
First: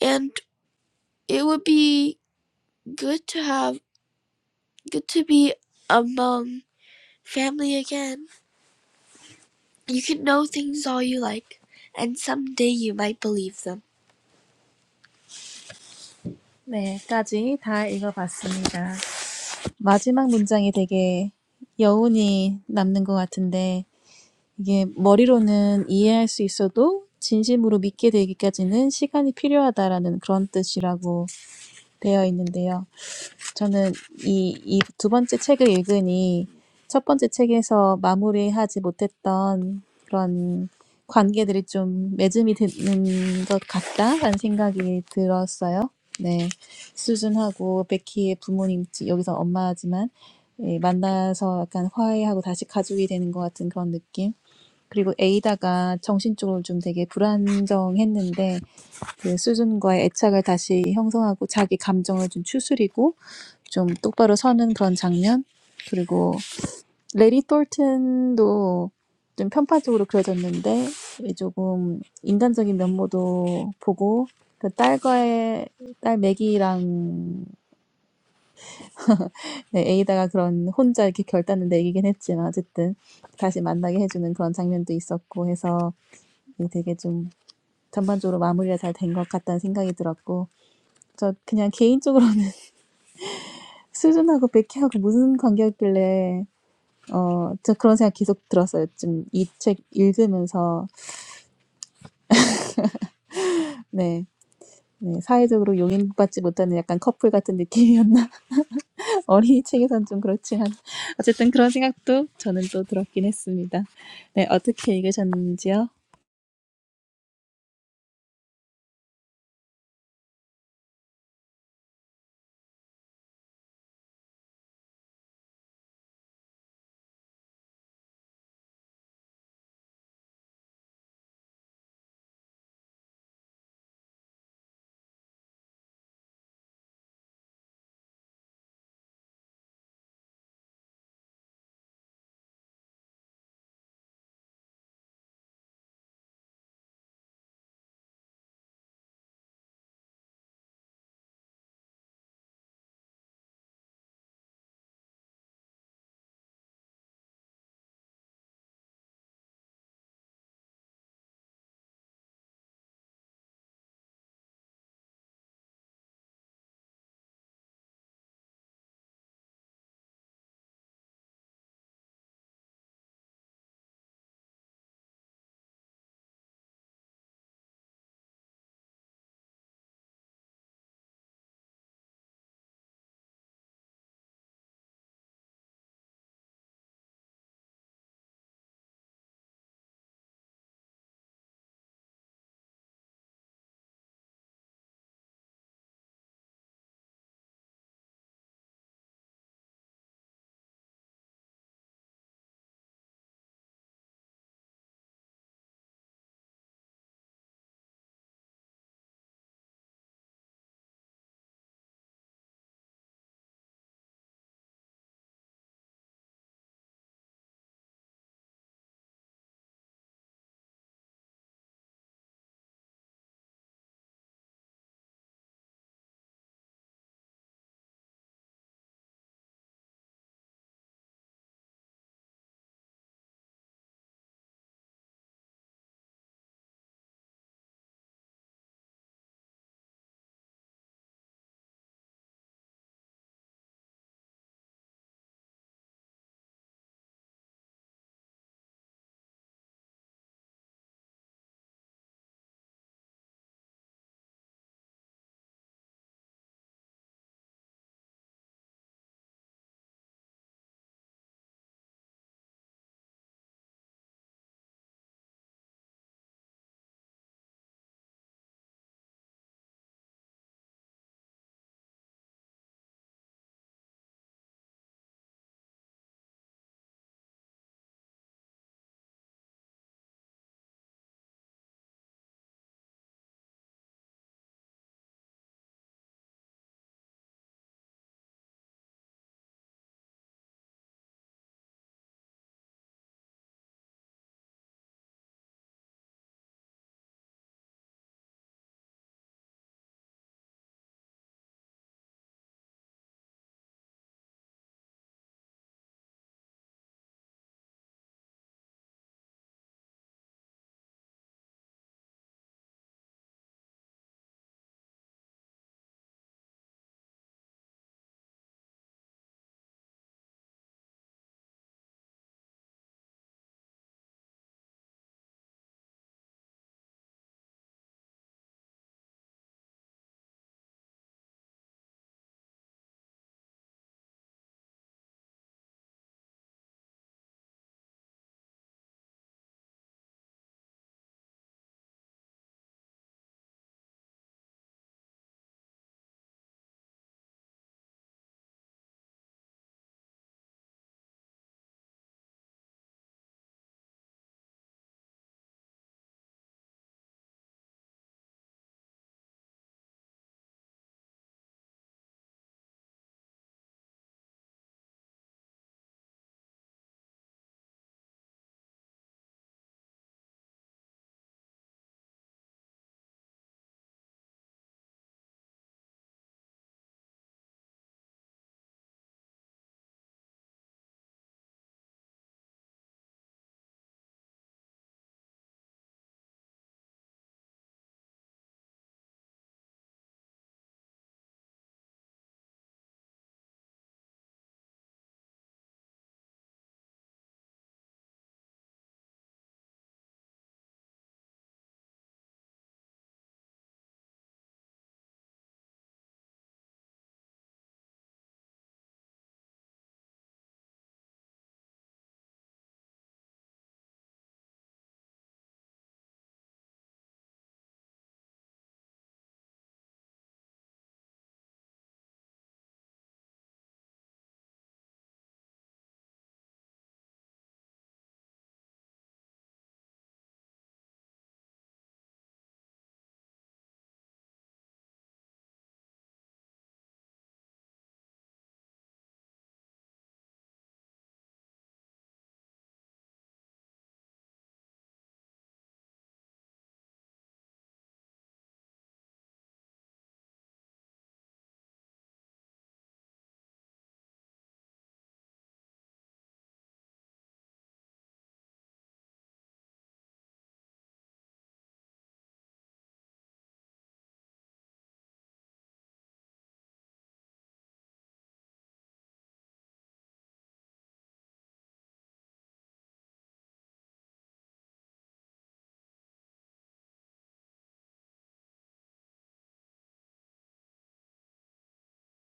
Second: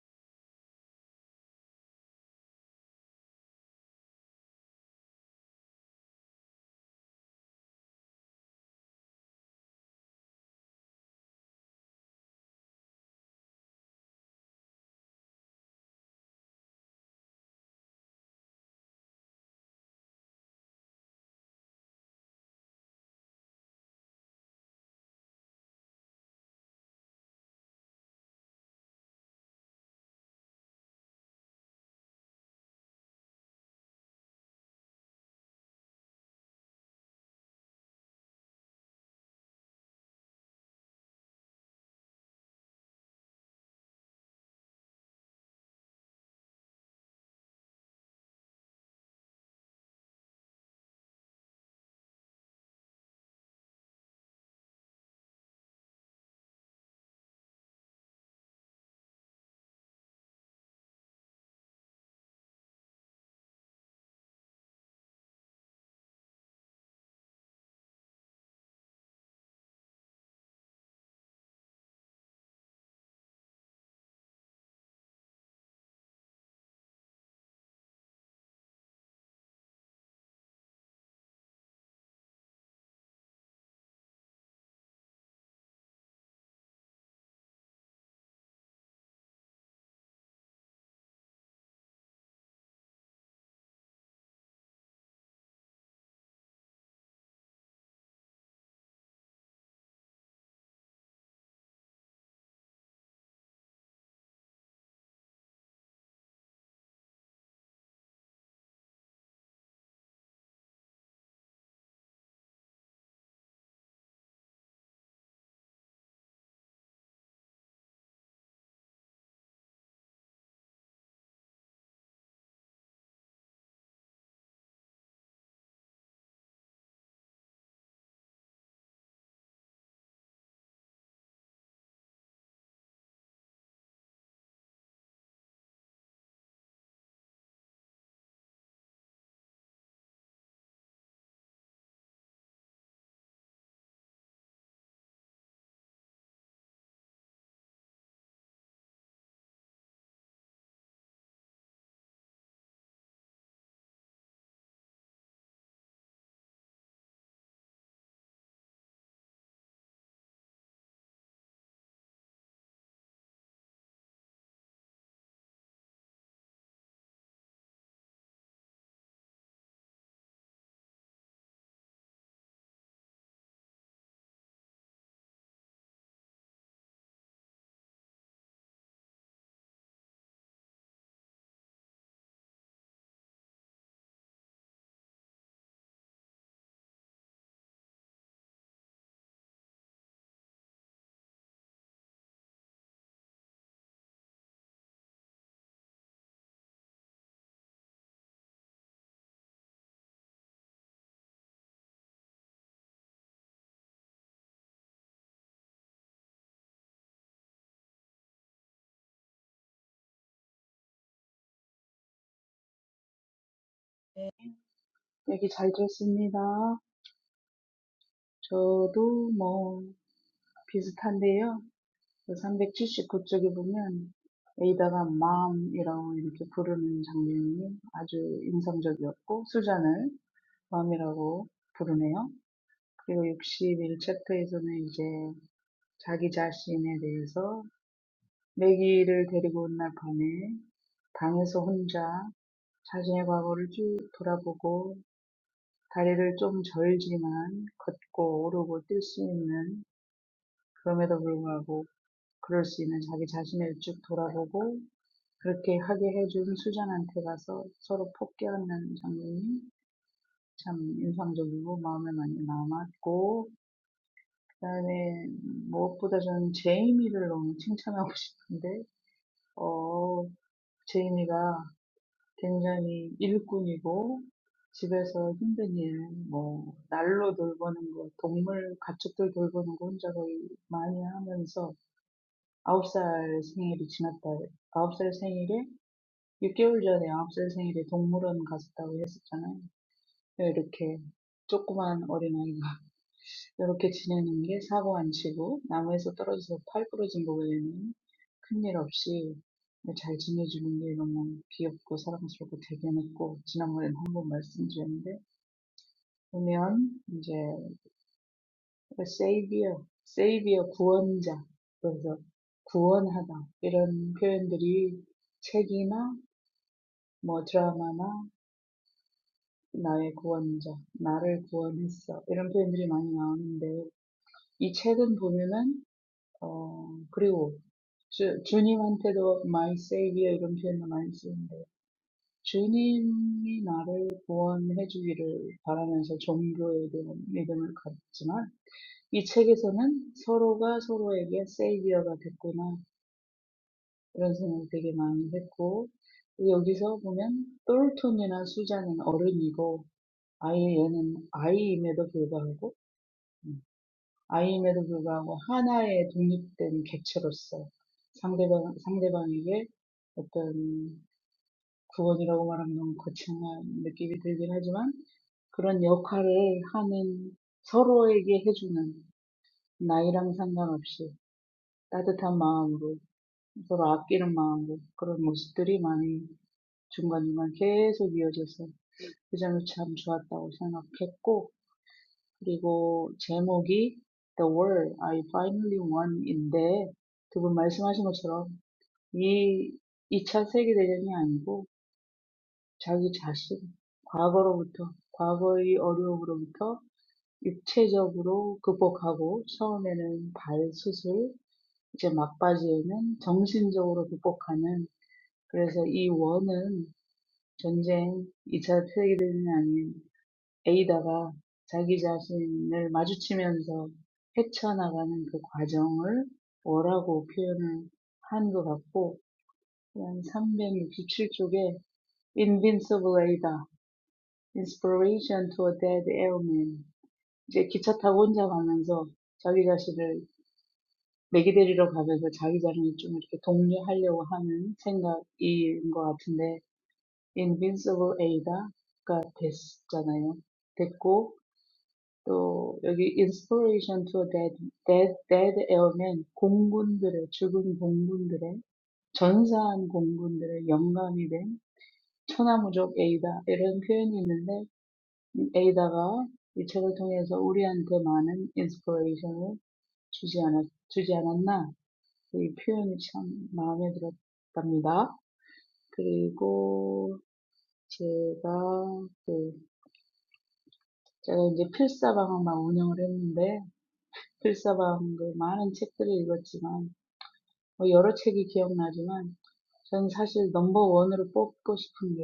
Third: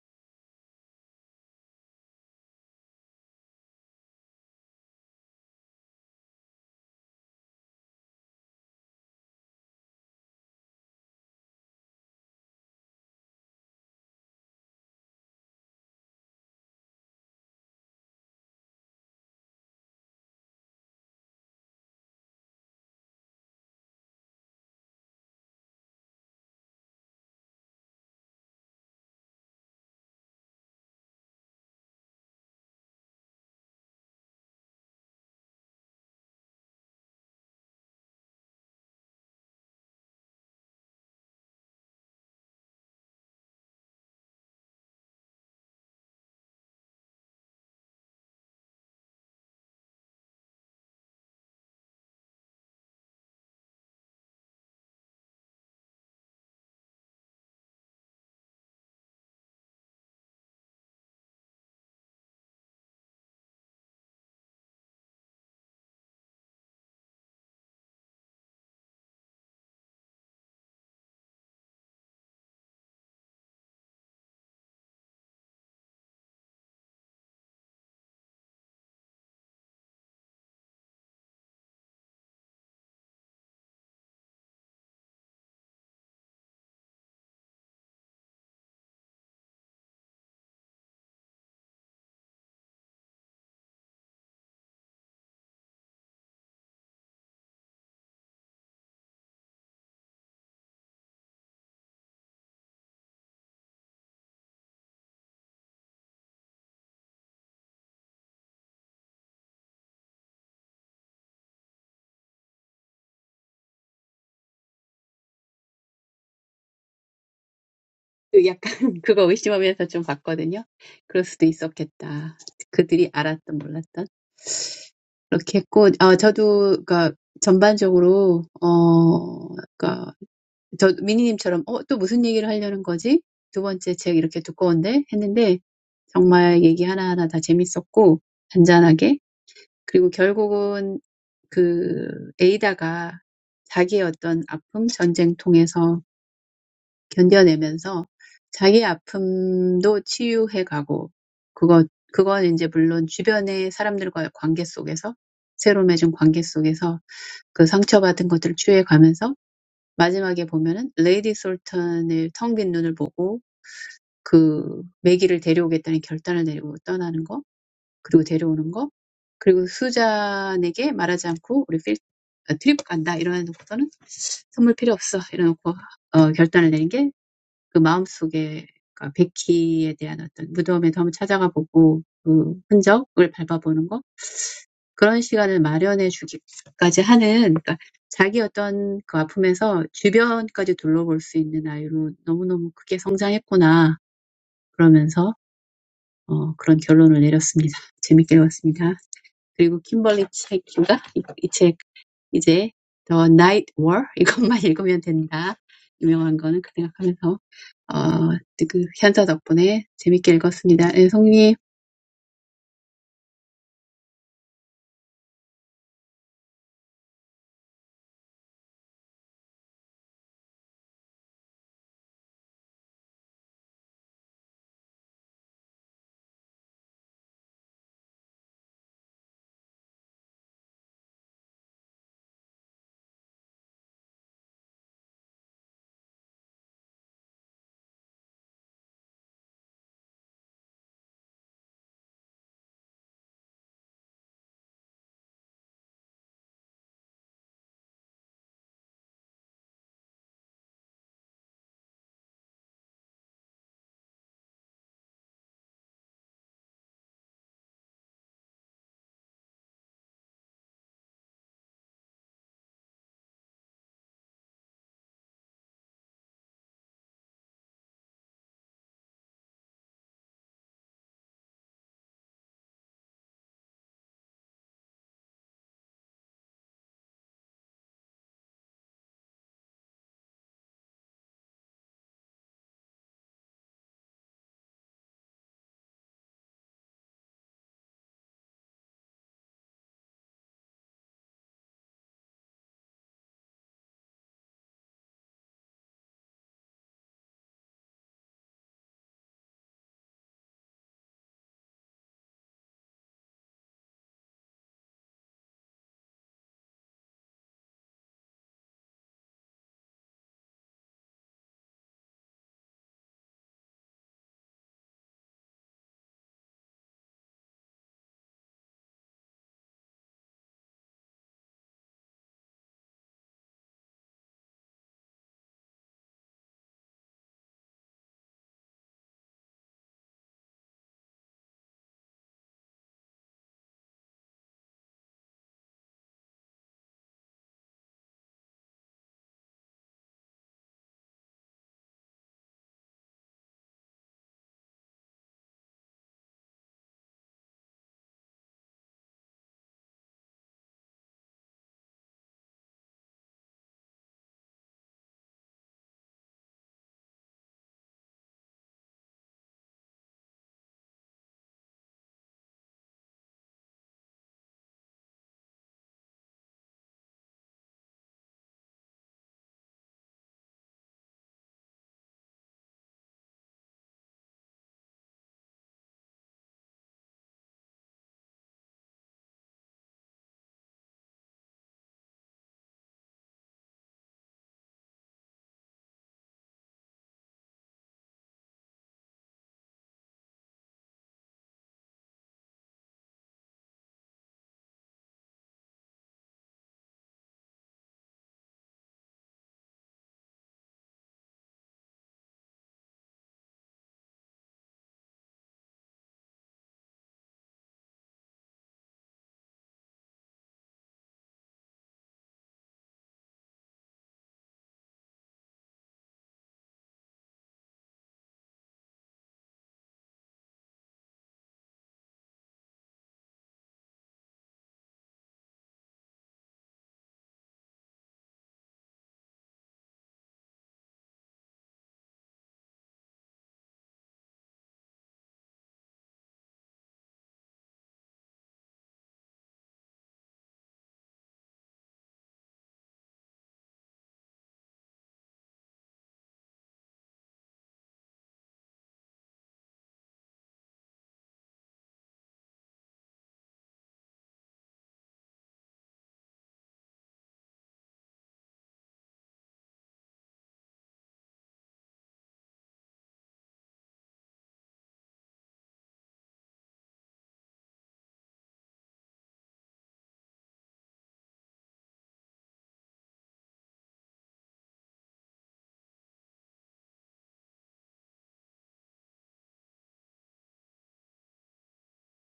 S1: And it would be good to have good to be among family again. You can know things all you like, and someday you might believe them. 네까지 다 읽어봤습니다. 마지막 문장이 되게 여운이 남는 것 같은데 이게 머리로는 이해할 수 있어도 진심으로 믿게 되기까지는 시간이 필요하다라는 그런 뜻이라고 되어 있는데요. 저는 이, 이 두 번째 책을 읽으니 첫 번째 책에서 마무리하지 못했던 그런 관계들이 좀 매듭이 되는 것 같다라는 생각이 들었어요. 네. 수준하고 베키의 부모님, 여기서 엄마지만 예, 만나서 약간 화해하고 다시 가족이 되는 것 같은 그런 느낌. 그리고 에이다가 정신적으로 좀 되게 불안정했는데 그 수준과의 애착을 다시 형성하고 자기 감정을 좀 추스리고 좀 똑바로 서는 그런 장면 그리고 레리 톨튼도 좀 편파적으로 그려졌는데 조금 인간적인 면모도 보고 그 딸과의 딸 맥이랑 네, 에이다가 그런 혼자 이렇게 결단을 내리긴 했지만 어쨌든 다시 만나게 해주는 그런 장면도 있었고 해서 되게 좀 전반적으로 마무리가 잘 된 것 같다는 생각이 들었고 저 그냥 개인적으로 수준하고 백희하고 무슨 관계였길래 어, 저 그런 생각 계속 들었어요. 좀 이 책 읽으면서 네, 네, 사회적으로 용인받지 못하는 약간 커플 같은 느낌이었나? 어린이 책에선 좀 그렇지만 어쨌든 그런 생각도 저는 또 들었긴 했습니다. 네, 어떻게 읽으셨는지요?
S2: 그 약간 그거 의심하면서 좀 봤거든요. 그럴 수도 있었겠다. 그들이 알았던, 몰랐던. 그렇게 했고, 아, 저도, 그니까, 전반적으로, 어, 그니까, 저 미니님처럼, 어, 또 무슨 얘기를 하려는 거지? 두 번째 책 이렇게 두꺼운데? 했는데, 정말 얘기 하나하나 다 재밌었고, 잔잔하게. 그리고 결국은 그 에이다가 자기의 어떤 아픔, 전쟁 통해서 견뎌내면서 자기 아픔도 치유해 가고 그거 그건 이제 물론 주변의 사람들과의 관계 속에서 새로 맺은 관계 속에서 그 상처받은 것들을 치유해 가면서 마지막에 보면은 레이디 솔턴의 텅빈 눈을 보고 그 매기를 데려오겠다는 결단을 내리고 떠나는 거 그리고 데려오는 거 그리고 수잔에게 말하지 않고 우리 필 아, 트립 간다 이러놓고서는 선물 필요 없어 이래놓고 어, 결단을 내린 게 그 마음속에 그러니까 베키에 대한 어떤 무덤에 한번 찾아가 보고 그 흔적을 밟아보는 거 그런 시간을 마련해 주기까지 하는 그러니까 자기 어떤 그 아픔에서 주변까지 둘러볼 수 있는 아이로 너무너무 크게 성장했구나 그러면서 어, 그런 결론을 내렸습니다. 재밌게 읽었습니다. 그리고 킴벌리 책인가? 이이책 이제 The Night War 이것만 읽으면 된다. 유명한 거는 그 생각하면서 어, 그 현자 덕분에 재밌게 읽었습니다. 예, 송님,
S3: 얘기 잘 들었습니다. 저도 뭐 비슷한데요. 그379 쪽에 보면 에이다가 마음이라고 이렇게 부르는 장면이 아주 인상적이었고 수잔을 마음이라고 부르네요. 그리고 61 챕터에서는 이제 자기 자신에 대해서 매기를 데리고 온 날 밤에 방에서 혼자 자신의 과거를 쭉 돌아보고 다리를 좀 절지만 걷고 오르고 뛸 수 있는 그럼에도 불구하고 그럴 수 있는 자기 자신을 쭉 돌아보고 그렇게 하게 해준 수잔한테 가서 서로 폭격하는 장면이 참 인상적이고 마음에 많이 남았고 그다음에 무엇보다 저는 제이미를 너무 칭찬하고 싶은데 어 제이미가 굉장히 일꾼이고 집에서 힘든 일, 뭐 날로 돌보는 거, 동물 가축들 돌보는 거 혼자 거의 많이 하면서 아홉 살 생일이 지났다. 아홉 살 생일에 6개월 전에 9살 생일에 동물원 갔었다고 했었잖아요. 이렇게 조그만 어린아이가 이렇게 지내는 게 사고 안 치고 나무에서 떨어져서 팔 부러진 거 외에는 큰일 없이 잘 지내주는 게 너무 귀엽고 사랑스럽고 대견했고 지난번에는 한번 말씀드렸는데 보면 이제 세이비어, 세이비어 구원자 그래서 구원하다 이런 표현들이 책이나 뭐 드라마나 나의 구원자, 나를 구원했어. 이런 표현들이 많이 나오는데, 이 책은 보면은, 어, 그리고 주, 주님한테도 my savior 이런 표현도 많이 쓰는데, 주님이 나를 구원해 주기를 바라면서 종교에 대한 믿음을 갖지만, 이 책에서는 서로가 서로에게 savior가 됐구나, 이런 생각을 되게 많이 했고, 여기서 보면, 똘톤이나 수잔은 어른이고, 아이에는 아이임에도 불구하고 음, 아이임에도 불구하고 하나의 독립된 객체로서 상대방 상대방에게 어떤 구원이라고 말하면 너무 거창한 느낌이 들긴 하지만 그런 역할을 하는 서로에게 해주는 나이랑 상관없이 따뜻한 마음으로 서로 아끼는 마음으로 그런 모습들이 많이 중간중간 계속 이어져서 그 점이 참 좋았다고 생각했고 그리고 제목이 The War I Finally Won인데 두분 말씀하신 것처럼 이 2차 세계대전이 아니고 자기 자신, 과거로부터, 과거의 어려움으로부터 육체적으로 극복하고 처음에는 발 수술, 이제 막바지에는 정신적으로 극복하는 그래서 이 원은 전쟁, 2차 세계대전이 아닌 에이다가 자기 자신을 마주치면서 헤쳐나가는 그 과정을 뭐라고 표현을 한 것 같고, 한 367쪽에 Invincible Ada, Inspiration to a Dead Airman. 이제 기차 타고 혼자 가면서 자기 자신을 맥이 데리러 가면서 자기 자신을 좀 이렇게 독려하려고 하는 생각인 것 같은데, Invincible Ada가 됐잖아요. 됐고, 또 여기 inspiration to dead, dead, dead airmen, 공군들의, 죽은 공군들의, 전사한 공군들의 영감이 된 천하무적 에이다 이런 표현이 있는데 이 에이다가 이 책을 통해서 우리한테 많은 inspiration을 주지 않았, 주지 않았나 이 표현이 참 마음에 들었답니다. 그리고 제가 그 제가 이제 필사방학만 운영을 했는데 필사방글 많은 책들을 읽었지만 뭐 여러 책이 기억나지만 저는 사실 넘버 원으로 뽑고 싶은 게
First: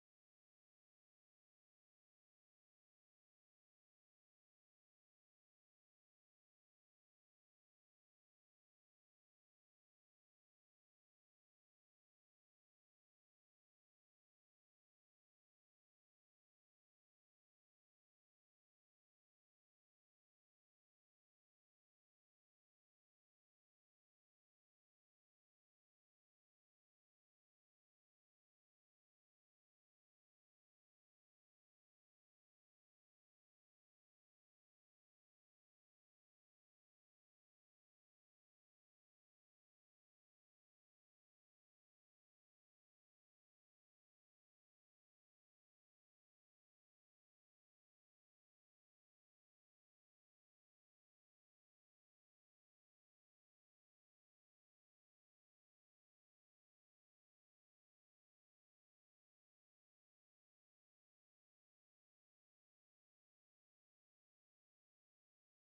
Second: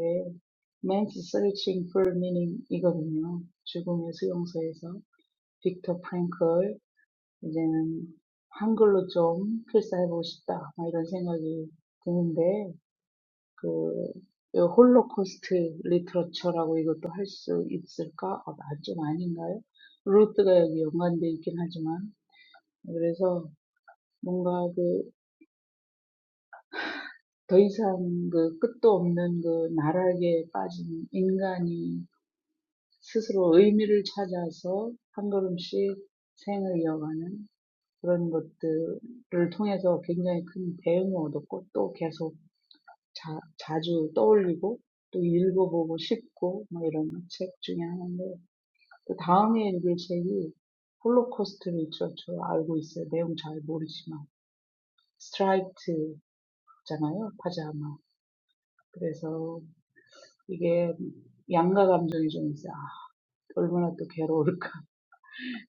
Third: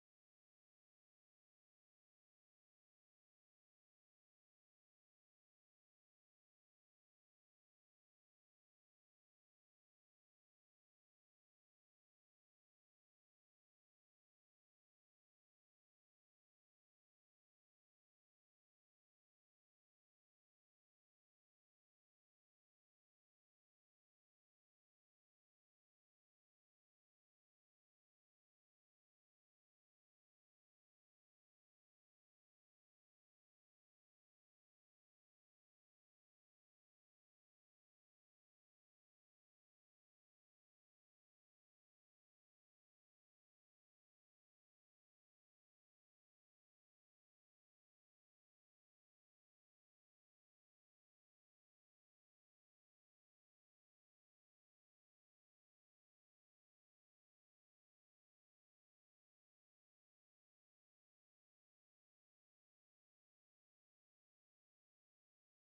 S3: Man's Searching for Meaning 이거든요 죽음의 수용소에서 빅터 프랭클 이제는 한글로 좀 필사해보고 싶다 막 이런 생각이 드는데 그 홀로코스트 리터처라고 이것도 할수 있을까? 아, 좀 아닌가요? 루트가 여기 연관돼 있긴 하지만 그래서 뭔가 그 더 이상 그 끝도 없는 그 나락에 빠진 인간이 스스로 의미를 찾아서 한 걸음씩 생을 이어가는 그런 것들을 통해서 굉장히 큰 배움을 얻었고 또 계속 자, 자주 떠올리고 또 읽어보고 싶고 뭐 이런 책 중에 하나인데 그 다음에 읽을 책이 홀로코스트 리터처 알고 있어요. 내용 잘 모르지만 스트라이트잖아요. 파자마. 그래서 이게 양가 감정이 좀 있어요. 아, 얼마나 또 괴로울까.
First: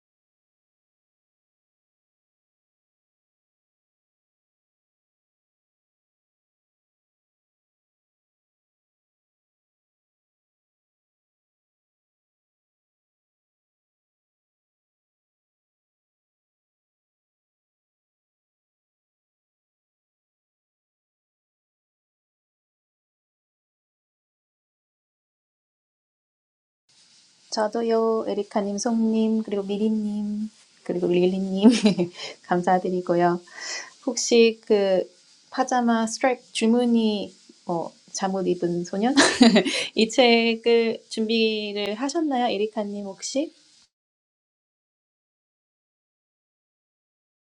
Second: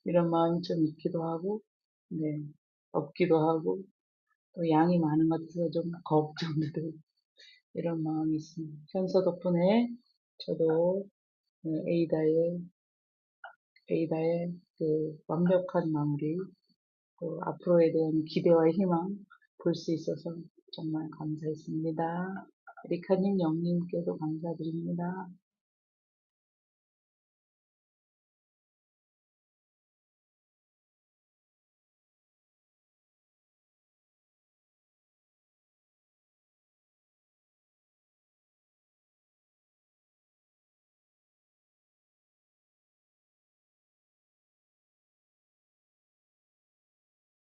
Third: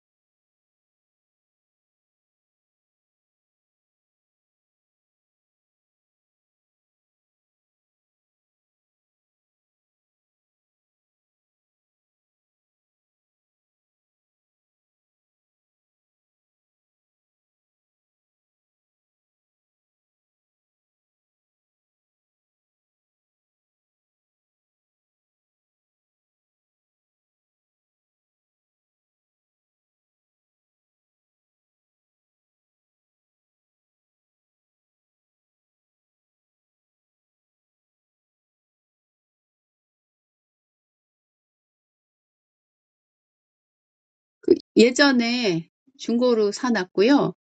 S3: 이런 마음이 좀 있기도 하고, 네, 없기도 하고, 또 양이 많은 것 같아서 좀 걱정도 되고, 이런 마음이 있습니다. 현서 덕분에 저도 네, 에이다의, 에이다의 그 완벽한 마무리, 또 앞으로에 대한 기대와 희망 볼 수 있어서 정말 감사했습니다. 리카님, 영님께도 감사드립니다.
S1: 저도요, 에리카님, 송님, 그리고 미리님, 그리고 릴리님, 감사드리고요. 혹시 그 파자마 스트라이프 줄무늬 뭐 잠옷 입은 소년? 이 책을 준비를 하셨나요? 에리카님 혹시?
S2: 그 예전에 중고로 사놨고요.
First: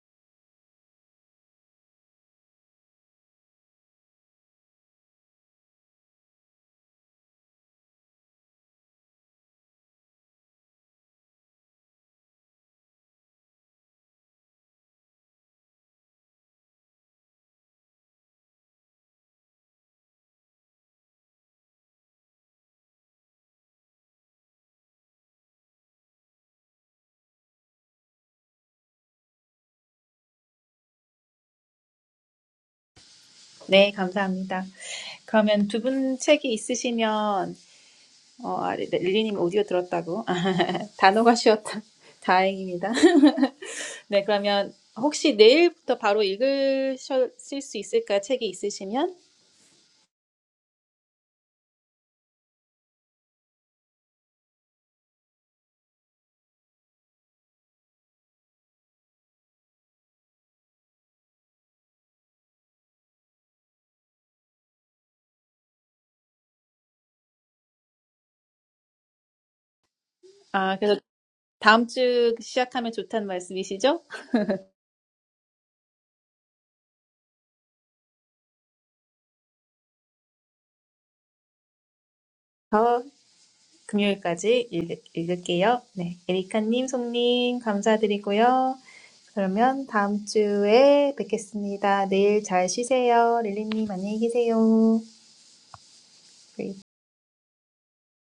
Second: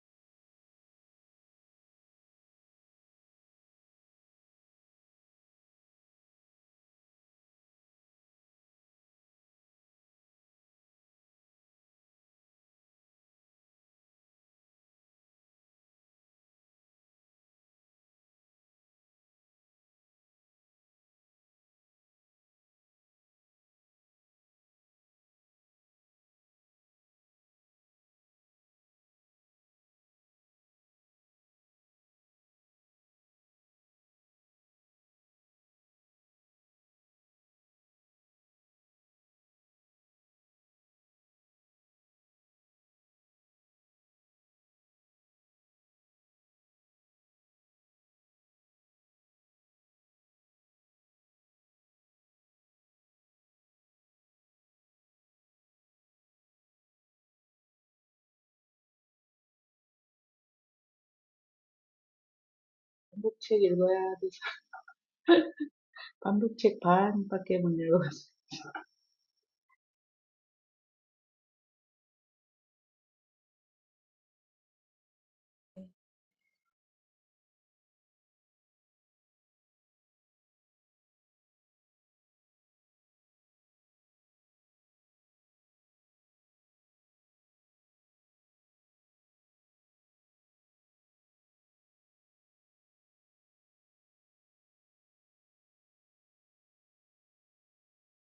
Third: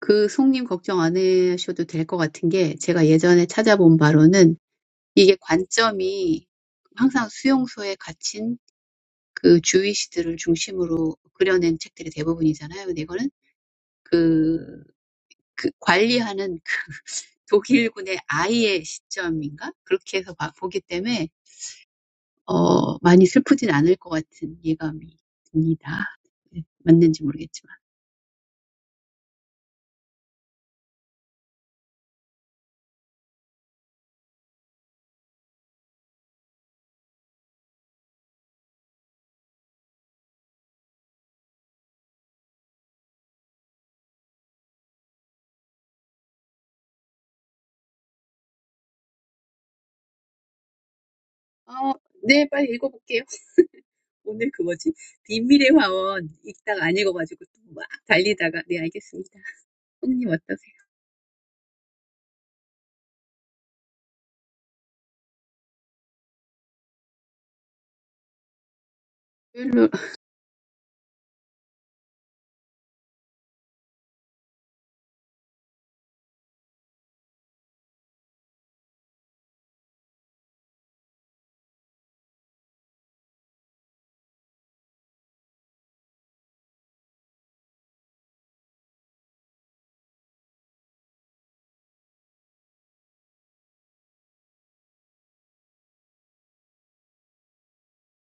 S2: 그 송님 걱정 안 하셔도 될것 같은 게 제가 예전에 찾아본 바로는 이게 관점이 항상 수용소에 갇힌 그 주의시들을 중심으로 그려낸 책들이 대부분이잖아요. 근데 이거는 그, 그 관리하는 그 독일군의 아이의 시점인가? 그렇게 해서 봐- 보기 때문에 어, 많이 슬프진 않을 것 같은 예감이 듭니다. 네, 맞는지 모르겠지만.
S1: 네, 감사합니다. 그러면 두분 책이 있으시면 어, 아, 리- 릴리님 오디오 들었다고 아, 단어가 쉬었다. 다행입니다. 네, 그러면 혹시 내일부터 바로 읽으실 수 있을까? 책이 있으시면?
S2: 어, 네, 빨리 읽어볼게요. 오늘 그 뭐지? 비밀의 화원 읽다가 안 읽어가지고 또막 달리다가. 네, 알겠습니다. 형님 어떠세요?
S3: 꼭책 읽어야 돼서. Pamdo check pan, pake muno us.
S1: 아, 그래서 다음 주 시작하면 좋다는 말씀이시죠? 금요일까지 읽, 읽을게요. 네, 에리카님, 송님 감사드리고요. 그러면 다음 주에 뵙겠습니다. 내일 잘 쉬세요. 릴리님 안녕히 계세요. 네.